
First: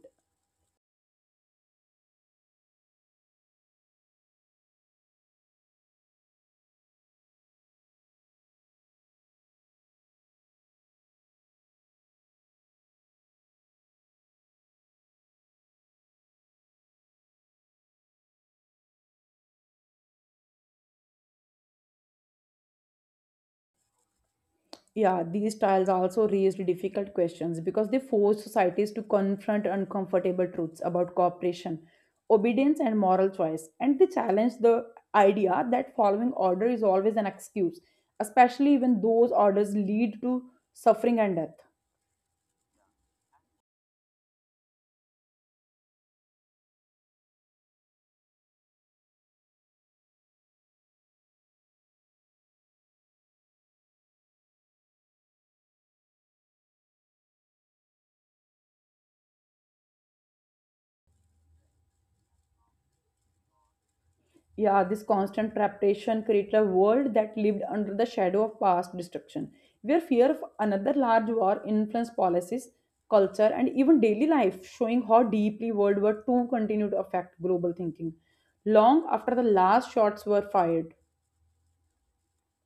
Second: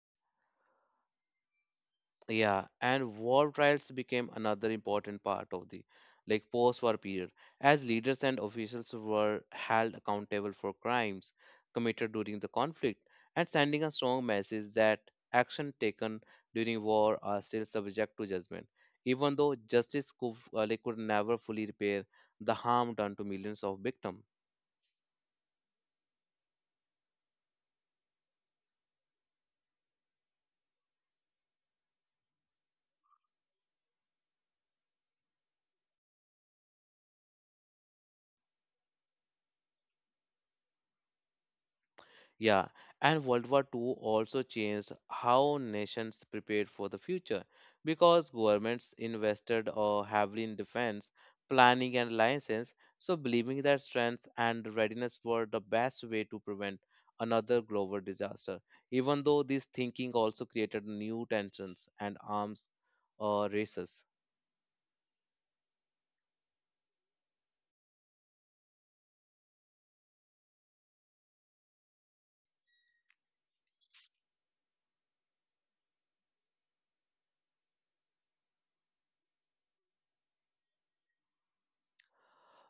[SPEAKER 2] Yeah, and war trials became another important part of the like post-war period, as leaders and officials were held accountable for crimes committed during the conflict and sending a strong message that action taken during war are still subject to judgment, even though justice could, uh, like, could never fully repair the harm done to millions of victims.
[SPEAKER 1] Yeah, these trials also raised difficult questions because they forced societies to confront uncomfortable truths about cooperation, obedience, and moral choice. And they challenged the idea that following order is always an excuse, especially when those orders lead to suffering and death.
[SPEAKER 2] Yeah, and World War Two also changed how nations prepared for the future because governments invested uh, heavily in defense, planning, and alliances, so believing that strength and readiness were the best way to prevent another global disaster. Even though this thinking also created new tensions and arms uh, races.
[SPEAKER 1] Yeah, this constant preparation created a world that lived under the shadow of past destruction, where fear of another large war influenced policies, culture, and even daily life, showing how deeply World War Two continued to affect global thinking long after the last shots were fired.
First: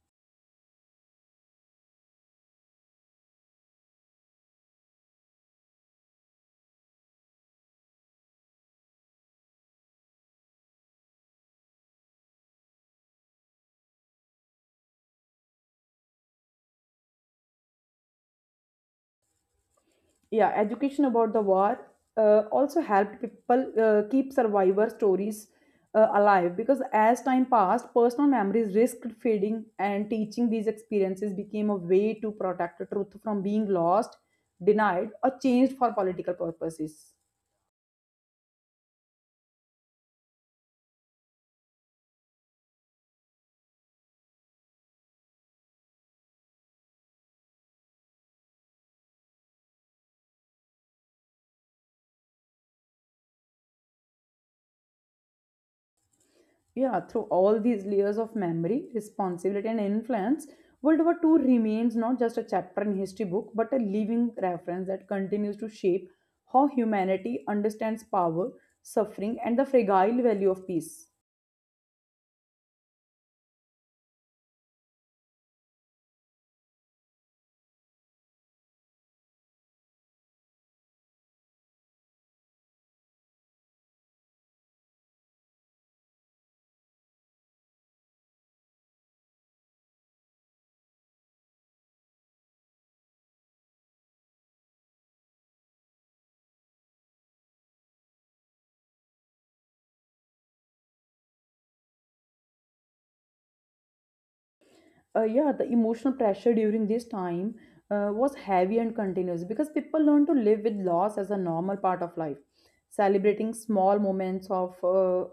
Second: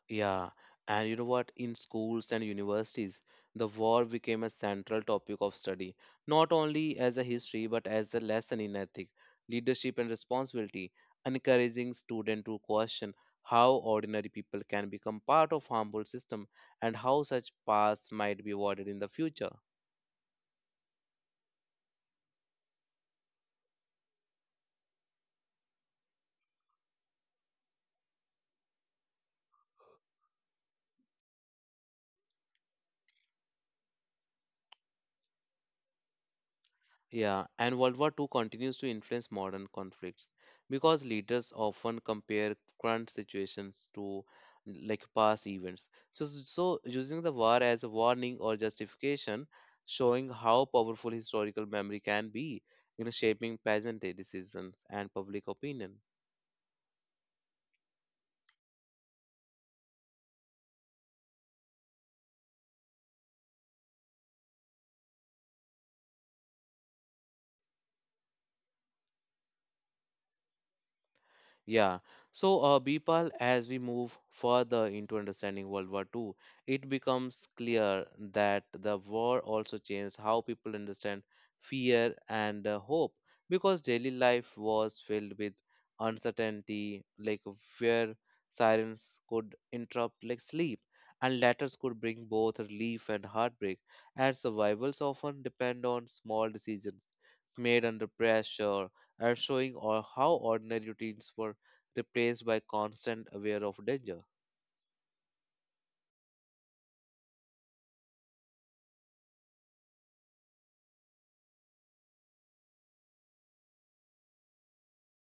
[SPEAKER 2] Yeah, and you know what? In schools and universities, the war became a central topic of study, not only as a history but as a lesson in ethics, leadership, and responsibility, encouraging students to question how ordinary people can become part of harmful system and how such paths might be avoided in the future.
[SPEAKER 1] Yeah, education about the war, uh, also helped people uh, keep survivor stories uh, alive because as time passed personal memories risked fading and teaching these experiences became a way to protect the truth from being lost, denied, or changed for political purposes.
[SPEAKER 2] Yeah, and World War Two continues to influence modern conflicts because leaders often compare current situations to like past events. So, so using the war as a warning or justification, showing how powerful historical memory can be in shaping present day decisions and public opinion.
[SPEAKER 1] Yeah, through all these layers of memory, responsibility, and influence, World War Two remains not just a chapter in history book, but a living reference that continues to shape how humanity understands power, suffering, and the fragile value of peace.
[SPEAKER 2] Yeah. So, uh, Bipal, as we move further into understanding World War Two, it becomes clear that the war also changed how people understand fear and uh, hope because daily life was filled with uncertainty, like where sirens could interrupt like sleep, and letters could bring both relief and heartbreak, and survivals often depend on small decisions made under pressure and showing or how ordinary routines were replaced by constant aware of danger.
[SPEAKER 1] Uh, yeah, the emotional pressure during this time uh, was heavy and continuous because people learned to live with loss as a normal part of life, celebrating small moments of uh,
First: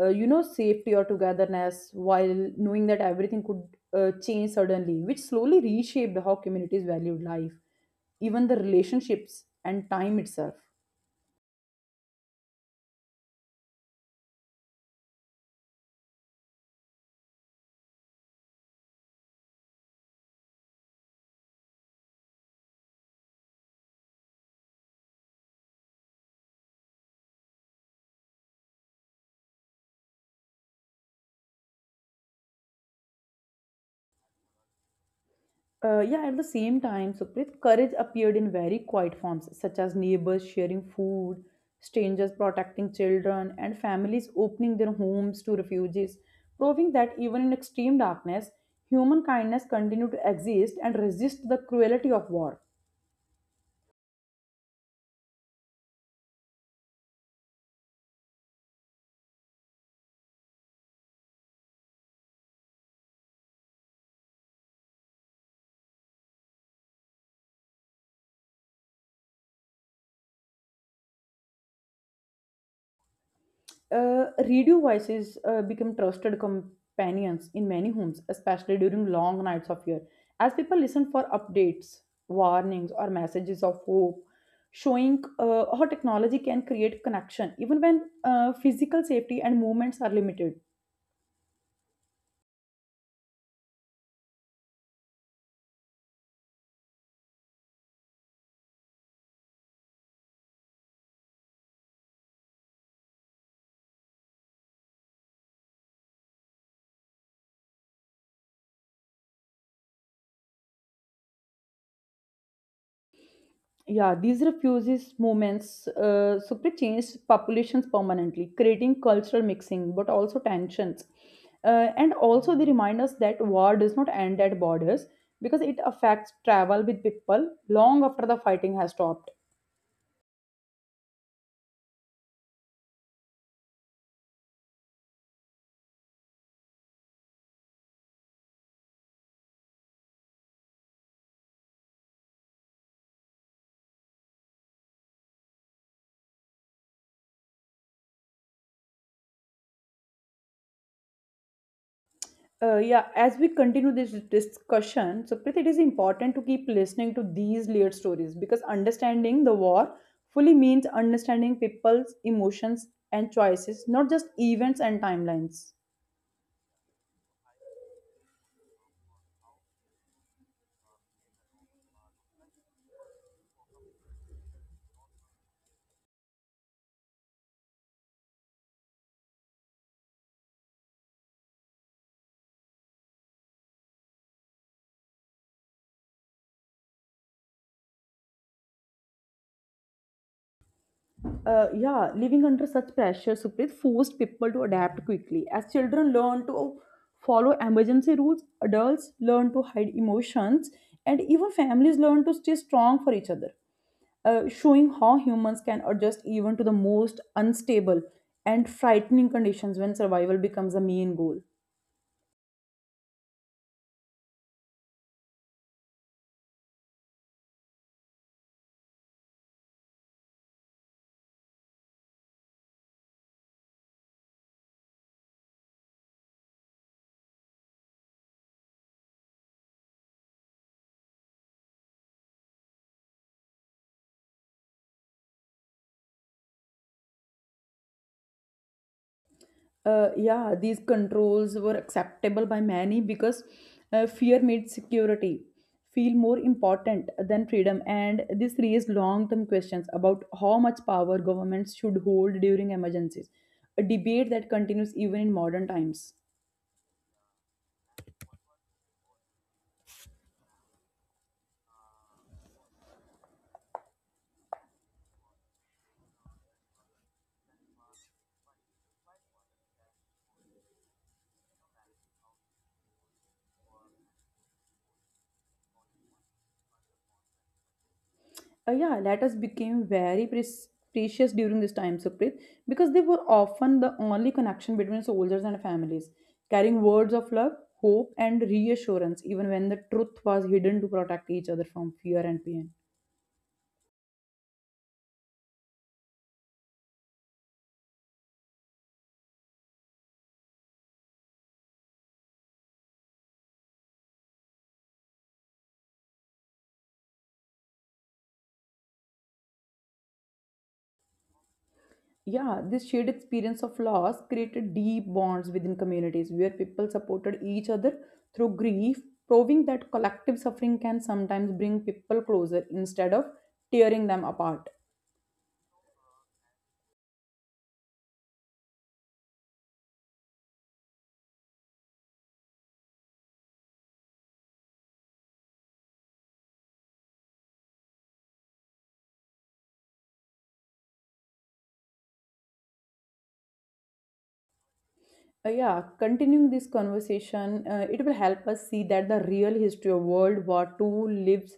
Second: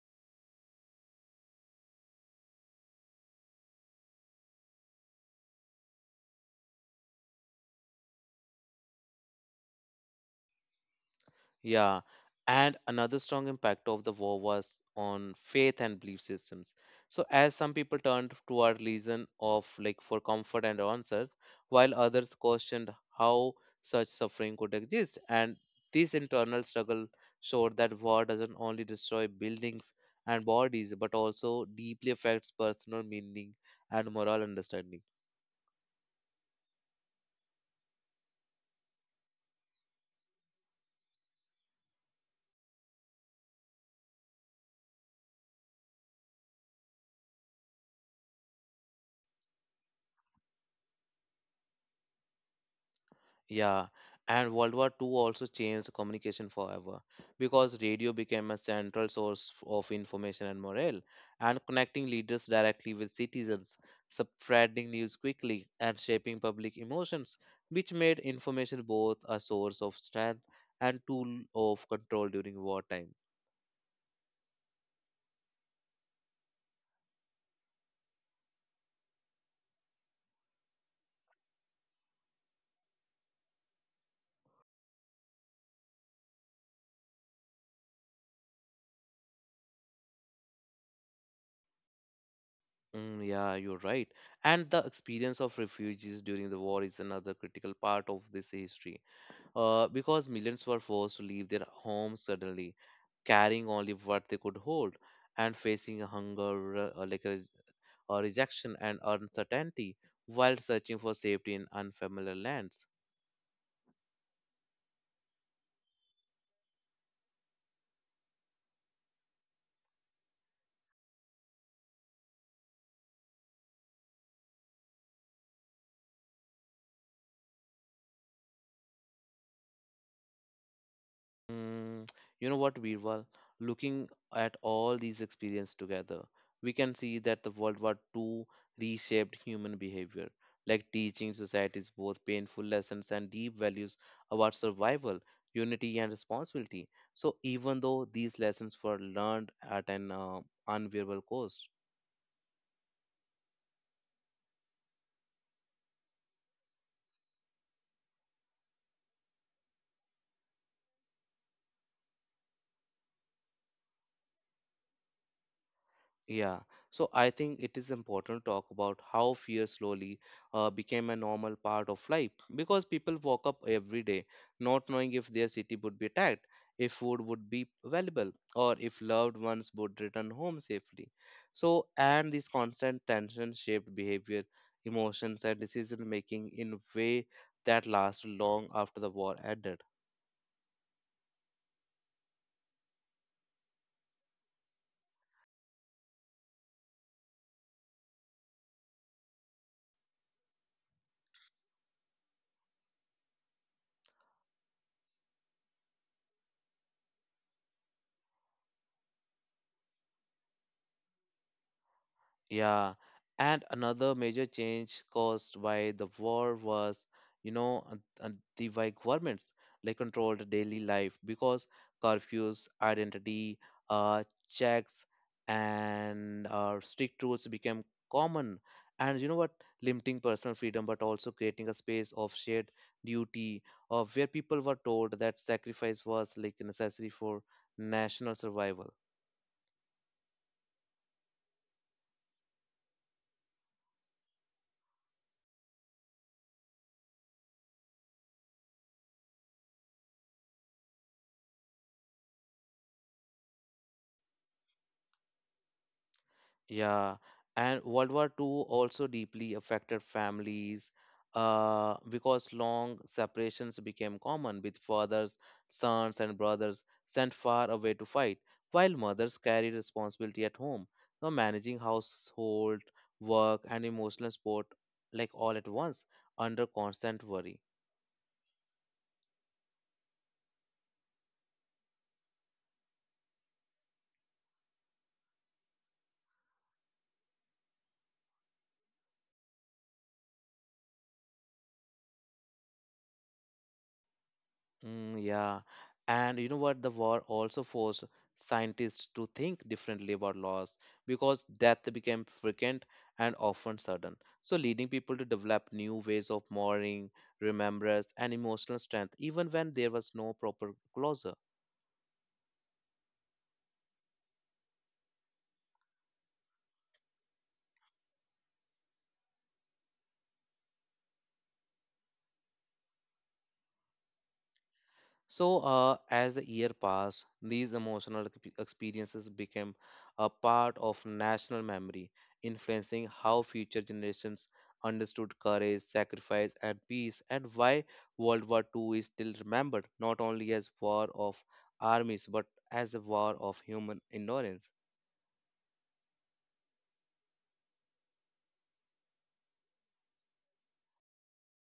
[SPEAKER 1] uh, you know safety or togetherness while knowing that everything could uh, change suddenly, which slowly reshaped how communities valued life, even the relationships and time itself.
[SPEAKER 2] Yeah, and another strong impact of the war was on faith and belief systems. So as some people turned toward religion of like for comfort and answers, while others questioned how such suffering could exist. And this internal struggle showed that war doesn't only destroy buildings and bodies, but also deeply affects personal meaning and moral understanding.
[SPEAKER 1] Uh, yeah, at the same time Sukrit, courage appeared in very quiet forms such as neighbors sharing food, strangers protecting children, and families opening their homes to refugees, proving that even in extreme darkness human kindness continued to exist and resist the cruelty of war.
[SPEAKER 2] Yeah, and World War Two also changed communication forever because radio became a central source f- of information and morale, and connecting leaders directly with citizens, spreading news quickly, and shaping public emotions, which made information both a source of strength and tool of control during wartime.
[SPEAKER 1] Uh, radio voices uh, become trusted companions in many homes, especially during long nights of fear. As people listen for updates, warnings, or messages of hope, showing uh, how technology can create connection even when uh, physical safety and movements are limited.
[SPEAKER 2] Mm, yeah, you're right. And the experience of refugees during the war is another critical part of this history, uh, because millions were forced to leave their homes suddenly carrying only what they could hold and facing hunger uh, uh, like a, res- or rejection and uncertainty while searching for safety in unfamiliar lands.
[SPEAKER 1] Yeah, these refugees movements uh, super changed populations permanently, creating cultural mixing, but also tensions. Uh, and also, they remind us that war does not end at borders because it affects travel with people long after the fighting has stopped.
[SPEAKER 2] Mm, you know what, Birwal? Looking at all these experiences together, we can see that the World War World War Two reshaped human behavior, like teaching societies both painful lessons and deep values about survival, unity, and responsibility. So, even though these lessons were learned at an uh, unbearable cost.
[SPEAKER 1] Uh, yeah, as we continue this discussion, Supreet, it is important to keep listening to these layered stories because understanding the war fully means understanding people's emotions and choices, not just events and timelines.
[SPEAKER 2] Yeah, so I think it is important to talk about how fear slowly uh, became a normal part of life because people woke up every day not knowing if their city would be attacked, if food would be available, or if loved ones would return home safely. So, and this constant tension shaped behavior, emotions, and decision making in a way that lasted long after the war ended.
[SPEAKER 1] Uh, yeah, living under such pressure, Supreet, forced people to adapt quickly. As children learn to follow emergency rules, adults learn to hide emotions, and even families learn to stay strong for each other, uh, showing how humans can adjust even to the most unstable and frightening conditions when survival becomes the main goal.
[SPEAKER 2] Yeah, and another major change caused by the war was, you know, uh, uh, the by governments like controlled daily life because curfews, identity, uh, checks, and uh, strict rules became common. And you know what? Limiting personal freedom, but also creating a space of shared duty, of where people were told that sacrifice was like necessary for national survival.
[SPEAKER 1] Uh, yeah, these controls were acceptable by many because uh, fear made security feel more important than freedom, and this raised long-term questions about how much power governments should hold during emergencies, a debate that continues even in modern times.
[SPEAKER 2] Yeah, and World War Two also deeply affected families uh, because long separations became common, with fathers, sons, and brothers sent far away to fight, while mothers carried responsibility at home, now managing household work and emotional support like all at once under constant worry.
[SPEAKER 1] Uh, yeah, letters became very pres- precious during this time, Sukrit, because they were often the only connection between soldiers and families, carrying words of love, hope, and reassurance, even when the truth was hidden to protect each other from fear and pain.
[SPEAKER 2] Mm, yeah. And you know what? The war also forced scientists to think differently about laws because death became frequent and often sudden. So, leading people to develop new ways of mourning, remembrance, and emotional strength, even when there was no proper closure.
[SPEAKER 1] Yeah, this shared experience of loss created deep bonds within communities where people supported each other through grief, proving that collective suffering can sometimes bring people closer instead of tearing them apart.
[SPEAKER 2] So, uh, as the year passed, these emotional exp- experiences became a part of national memory, influencing how future generations understood courage, sacrifice, and peace, and why World War two is still remembered not only as war of armies but as a war of human endurance.
[SPEAKER 1] Uh, yeah, continuing this conversation, uh, it will help us see that the real history of World War Two lives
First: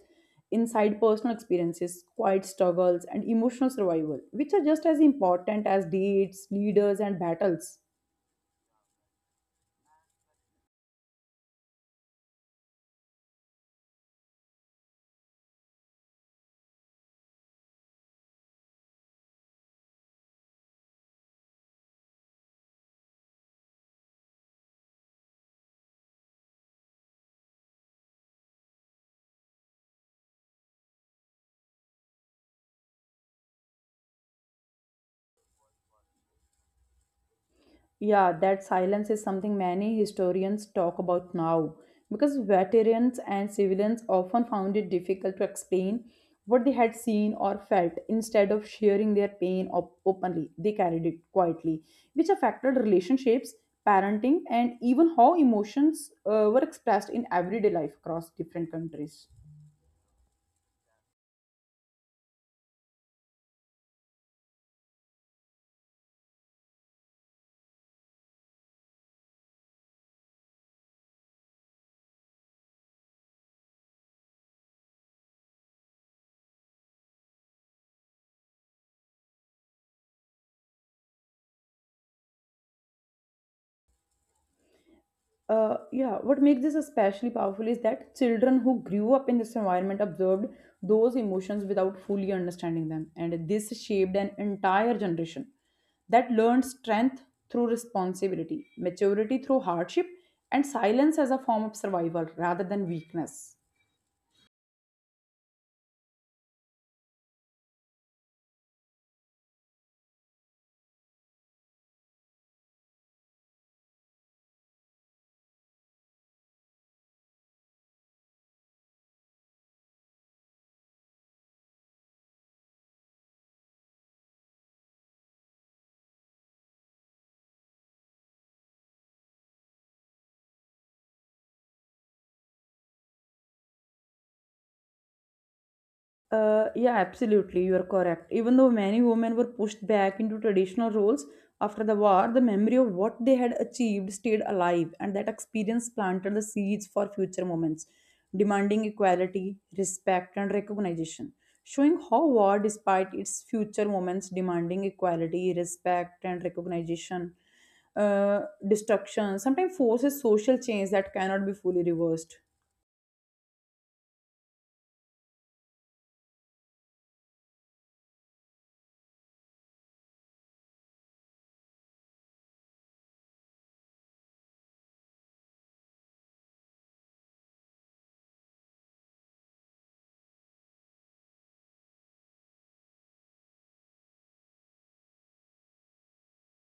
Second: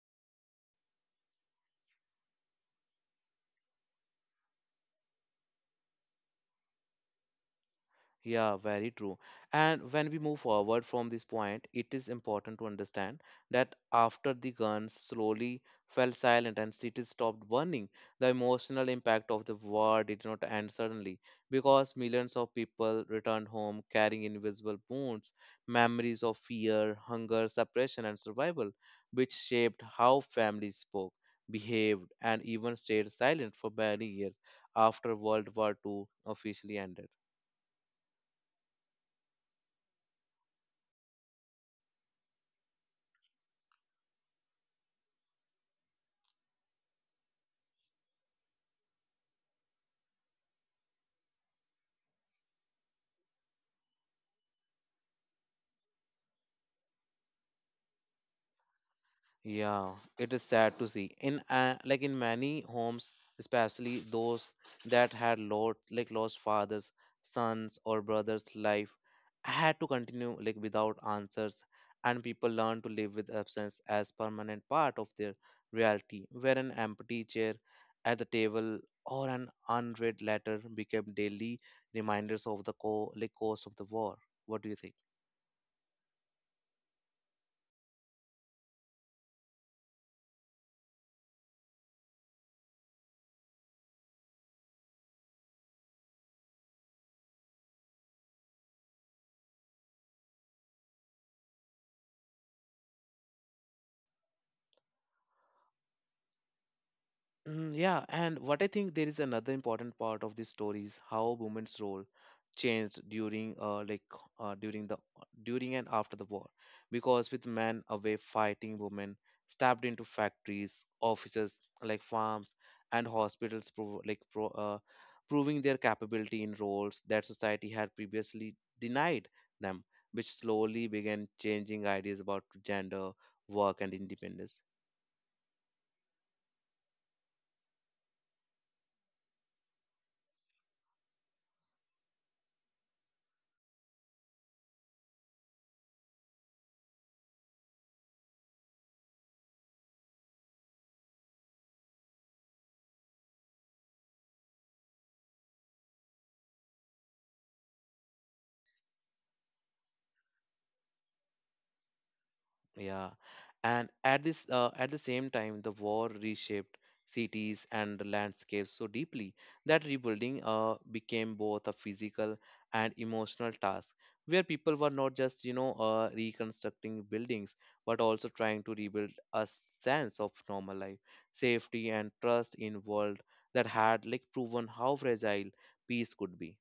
[SPEAKER 1] inside personal experiences, quiet struggles, and emotional survival, which are just as important as dates, leaders, and battles.
[SPEAKER 2] Yeah, very true. And when we move forward from this point, it is important to understand that after the guns slowly fell silent and cities stopped burning, the emotional impact of the war did not end suddenly because millions of people returned home carrying invisible wounds, memories of fear, hunger, suppression, and survival, which shaped how families spoke, behaved, and even stayed silent for many years after World War two officially ended.
[SPEAKER 1] Yeah, that silence is something many historians talk about now because veterans and civilians often found it difficult to explain what they had seen or felt. Instead of sharing their pain op- openly, they carried it quietly, which affected relationships, parenting, and even how emotions uh, were expressed in everyday life across different countries.
[SPEAKER 2] Yeah, it is sad to see. In uh, like in many homes, especially those that had lost like lost fathers, sons, or brothers' life, had to continue like without answers, and people learned to live with absence as permanent part of their reality, where an empty chair at the table or an unread letter became daily reminders of the co like course of the war. What do you think?
[SPEAKER 1] uh, yeah, what makes this especially powerful is that children who grew up in this environment observed those emotions without fully understanding them, and this shaped an entire generation that learned strength through responsibility, maturity through hardship, and silence as a form of survival rather than weakness.
[SPEAKER 2] Mm, yeah, and what I think there is another important part of this story is how women's role changed during uh like uh during the during and after the war because with men away fighting women stabbed into factories offices like farms and hospitals prov- like pro- uh, proving their capability in roles that society had previously denied them, which slowly began changing ideas about gender work and independence.
[SPEAKER 1] Uh, yeah, Absolutely. You are correct. Even though many women were pushed back into traditional roles after the war, the memory of what they had achieved stayed alive, and that experience planted the seeds for future moments, demanding equality, respect, and recognition. Showing how war, despite its future moments demanding equality, respect, and recognition, uh, destruction, sometimes forces social change that cannot be fully reversed.
[SPEAKER 2] Yeah, and at this uh, at the same time, the war reshaped cities and the landscapes so deeply that rebuilding uh, became both a physical and emotional task, where people were not just you know uh, reconstructing buildings, but also trying to rebuild a sense of normal life, safety, and trust in world that had like proven how fragile peace could be.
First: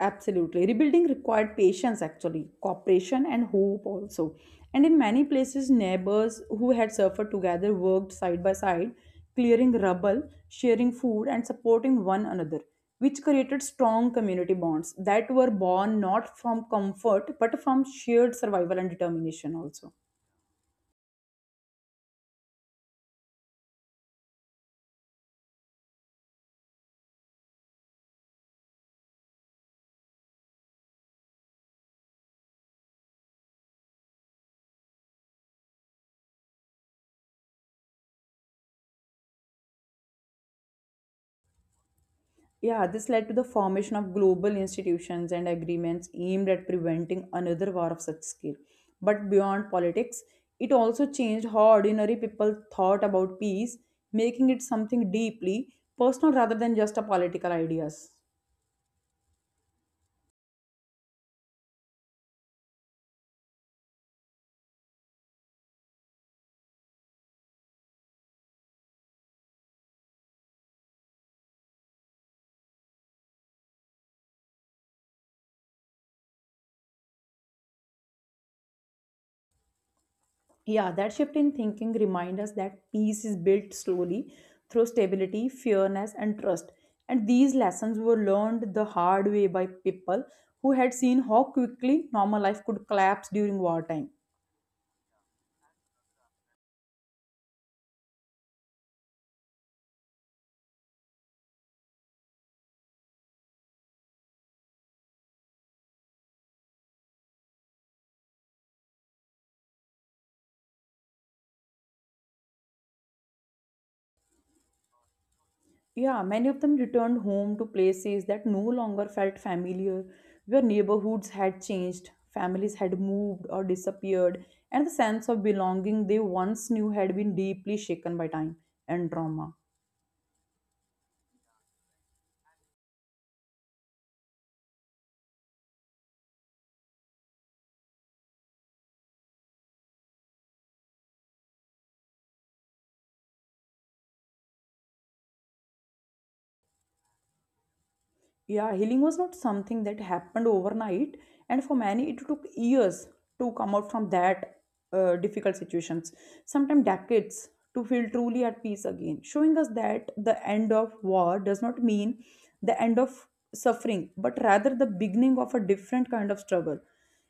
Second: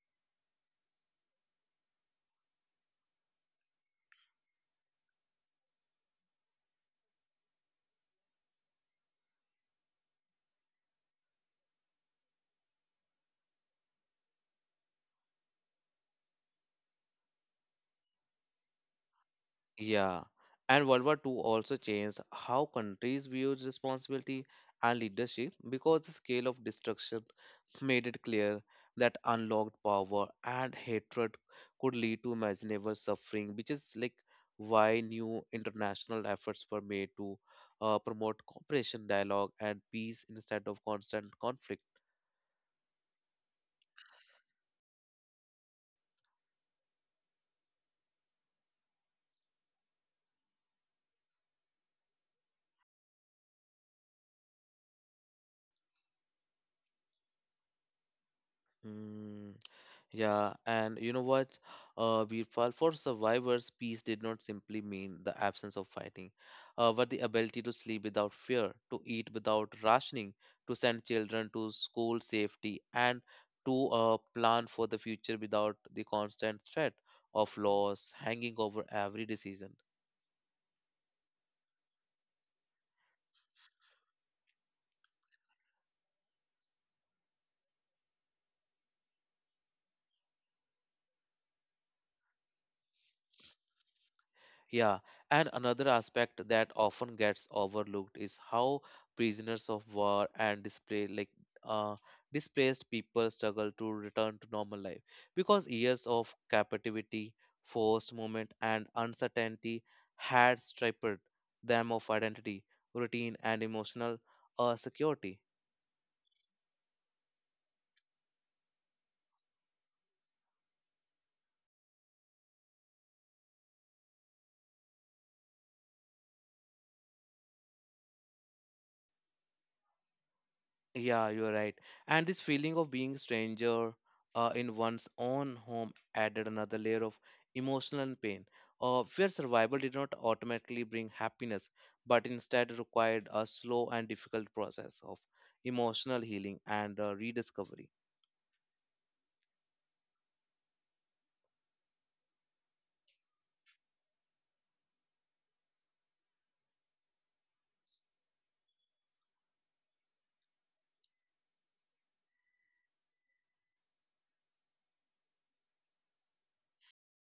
[SPEAKER 1] Absolutely. Rebuilding required patience, actually, cooperation, and hope also. And in many places, neighbors who had suffered together worked side by side, clearing rubble, sharing food, and supporting one another, which created strong community bonds that were born not from comfort but from shared survival and determination, also.
[SPEAKER 2] Yeah, and World War Two also changed how countries viewed responsibility and leadership because the scale of destruction made it clear that unlocked power and hatred could lead to imaginable suffering, which is like why new international efforts were made to uh, promote cooperation, dialogue, and peace instead of constant conflict.
[SPEAKER 1] Yeah, this led to the formation of global institutions and agreements aimed at preventing another war of such scale. But beyond politics, it also changed how ordinary people thought about peace, making it something deeply personal rather than just a political ideas.
[SPEAKER 2] Mm. Yeah, and you know what, uh, Birpal, for survivors, peace did not simply mean the absence of fighting, uh, but the ability to sleep without fear, to eat without rationing, to send children to school safety, and to uh, plan for the future without the constant threat of loss hanging over every decision.
[SPEAKER 1] Yeah, that shift in thinking reminds us that peace is built slowly through stability, fairness, and trust. And these lessons were learned the hard way by people who had seen how quickly normal life could collapse during wartime.
[SPEAKER 2] Yeah, and another aspect that often gets overlooked is how prisoners of war and display like uh, displaced people struggle to return to normal life because years of captivity, forced movement, and uncertainty had stripped them of identity, routine, and emotional uh, security.
[SPEAKER 1] Yeah, many of them returned home to places that no longer felt familiar, where neighborhoods had changed, families had moved or disappeared, and the sense of belonging they once knew had been deeply shaken by time and trauma.
[SPEAKER 2] Yeah, you're right. And this feeling of being stranger uh, in one's own home added another layer of emotional pain, uh, where survival did not automatically bring happiness, but instead required a slow and difficult process of emotional healing and uh, rediscovery.
[SPEAKER 1] Yeah, healing was not something that happened overnight, and for many it took years to come out from that uh, difficult situations, sometimes decades to feel truly at peace again, showing us that the end of war does not mean the end of suffering but rather the beginning of a different kind of struggle.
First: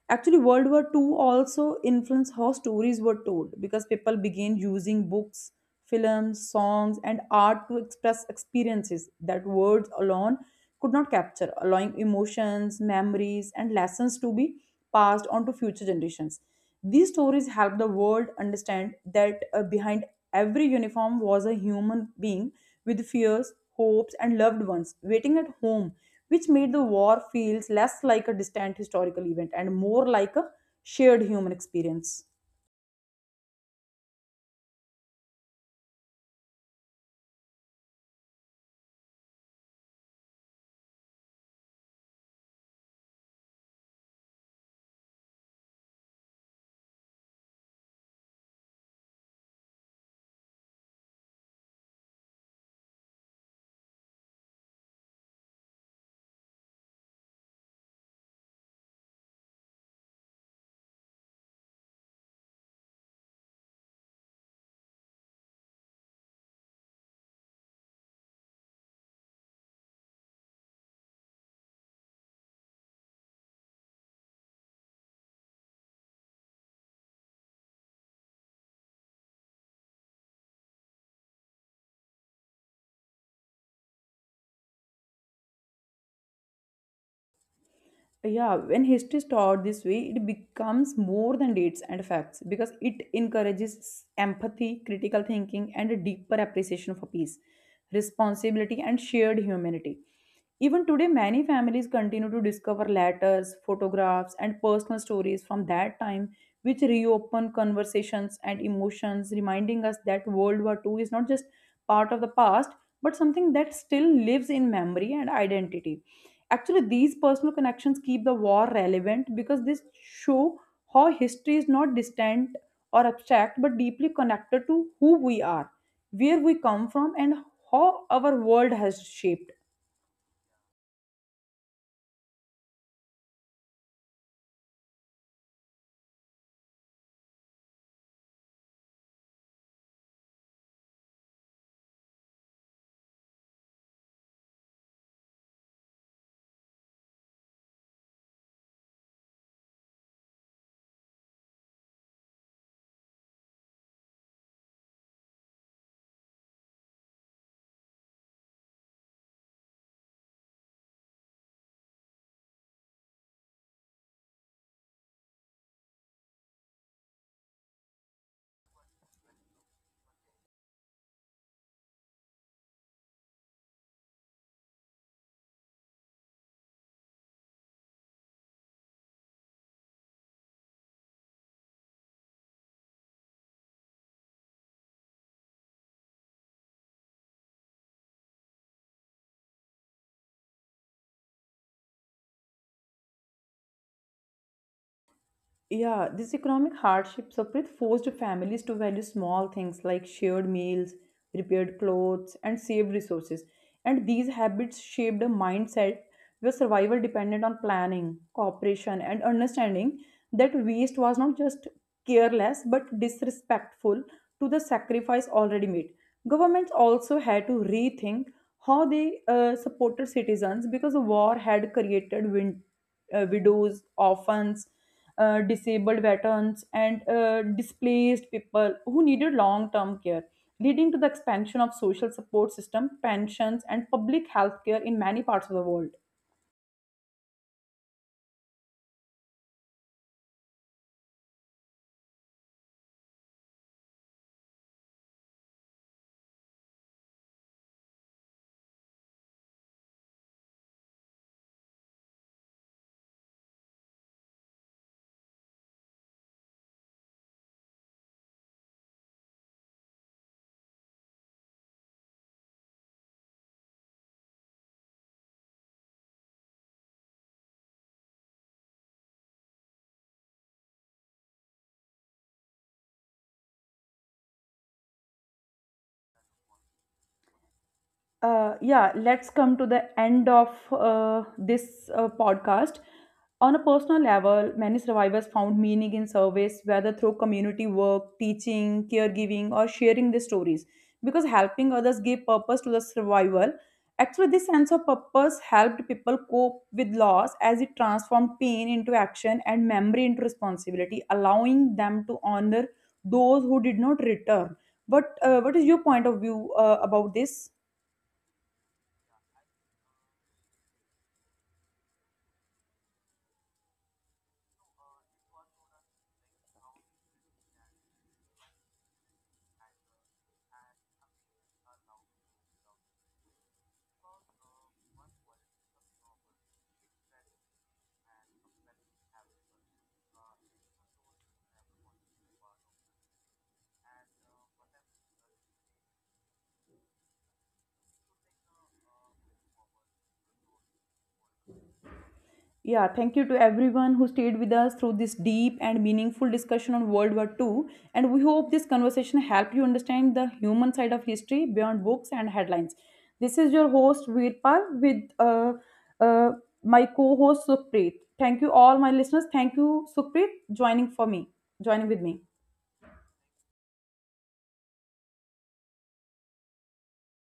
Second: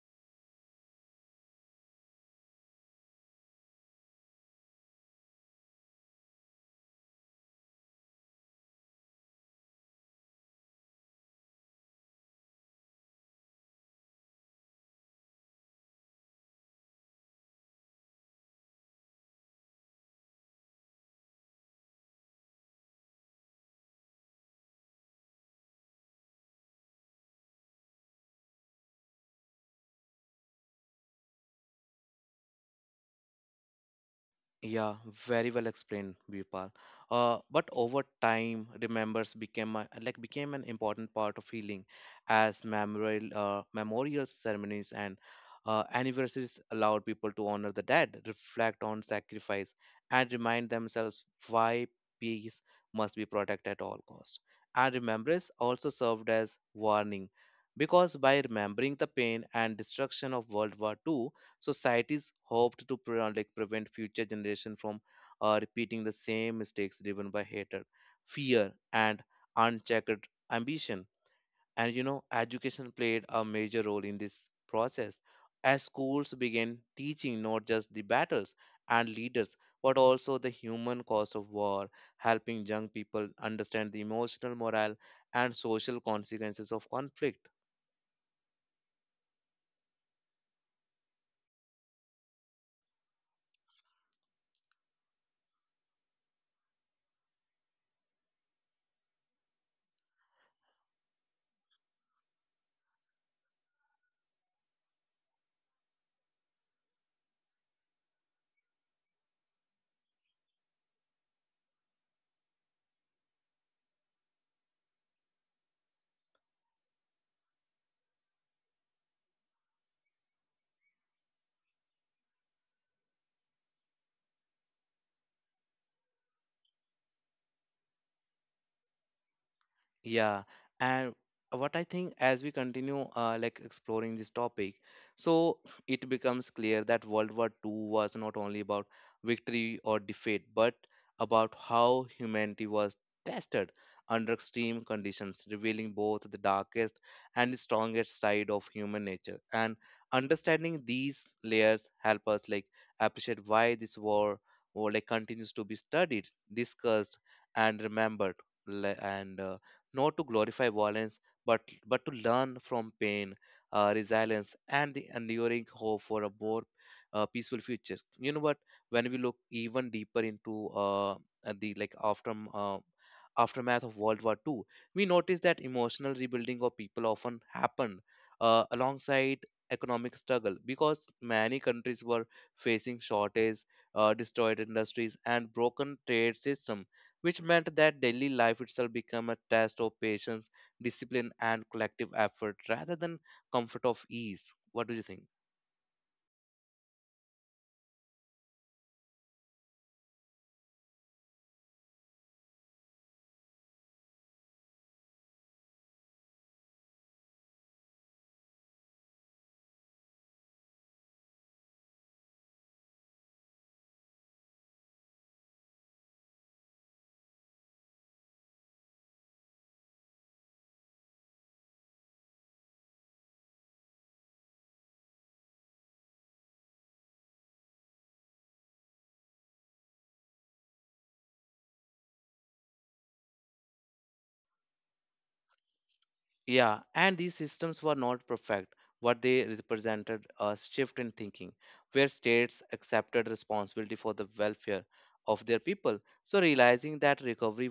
[SPEAKER 1] Actually, World War Two also influenced how stories were told because people began using books, films, songs, and art to express experiences that words alone could not capture, allowing emotions, memories, and lessons to be passed on to future generations. These stories help the world understand that uh, behind every uniform was a human being with fears, hopes, and loved ones waiting at home, which made the war feels less like a distant historical event and more like a shared human experience.
[SPEAKER 2] Yeah, very well explained, Vipal. Uh, but over time, remembers became a, like became an important part of healing, as memorial uh, memorial ceremonies and uh, anniversaries allowed people to honor the dead, reflect on sacrifice, and remind themselves why peace must be protected at all costs. And remembrance also served as warning, because by remembering the pain and destruction of World War Two. Societies hoped to pre- uh, like prevent future generation from uh, repeating the same mistakes driven by hatred, fear, and unchecked ambition. And you know, education played a major role in this process as schools began teaching not just the battles and leaders but also the human cost of war, helping young people understand the emotional, moral, and social consequences of conflict.
[SPEAKER 1] Yeah, when history is taught this way, it becomes more than dates and facts because it encourages empathy, critical thinking, and a deeper appreciation for peace, responsibility, and shared humanity. Even today, many families continue to discover letters, photographs, and personal stories from that time, which reopen conversations and emotions, reminding us that World War Two is not just part of the past, but something that still lives in memory and identity. Actually, these personal connections keep the war relevant because they show how history is not distant or abstract but deeply connected to who we are, where we come from, and how our world has shaped.
[SPEAKER 2] Yeah, and what I think as we continue uh, like exploring this topic, so it becomes clear that World War two was not only about victory or defeat, but about how humanity was tested under extreme conditions, revealing both the darkest and the strongest side of human nature. And understanding these layers help us like appreciate why this war or like continues to be studied, discussed, and remembered. Le- And uh, not to glorify violence, but, but to learn from pain, uh, resilience, and the enduring hope for a more uh, peaceful future. You know what? When we look even deeper into uh, at the like after uh, aftermath of World War two, we notice that emotional rebuilding of people often happened uh, alongside economic struggle because many countries were facing shortage, uh, destroyed industries, and broken trade systems, which meant that daily life itself became a test of patience, discipline, and collective effort rather than comfort of ease. What do you think?
[SPEAKER 1] Yeah, this economic hardship separate forced families to value small things like shared meals, repaired clothes, and saved resources. And these habits shaped a mindset where survival depended on planning, cooperation, and understanding that waste was not just careless but disrespectful to the sacrifice already made. Governments also had to rethink how they uh, supported citizens because the war had created win- uh, widows, orphans, uh, disabled veterans, and uh, displaced people who needed long term care, leading to the expansion of social support system, pensions, and public health care in many parts of the world.
[SPEAKER 2] Yeah, and these systems were not perfect. What they represented a shift in thinking, where states accepted responsibility for the welfare of their people. So, realizing that recovery
[SPEAKER 1] Uh, yeah, let's come to the end of uh, this uh, podcast. On a personal level, many survivors found meaning in service, whether through community work, teaching, caregiving, or sharing their stories. Because helping others gave purpose to the survival. Actually, this sense of purpose helped people cope with loss as it transformed pain into action and memory into responsibility, allowing them to honor those who did not return. But uh, what is your point of view uh, about this? Yeah, thank you to everyone who stayed with us through this deep and meaningful discussion on World War Two. And we hope this conversation helped you understand the human side of history beyond books and headlines. This is your host, Virpal, with uh, uh, my co host, Sukhpreet. Thank you, all my listeners. Thank you, Sukhpreet, joining for me, joining with me.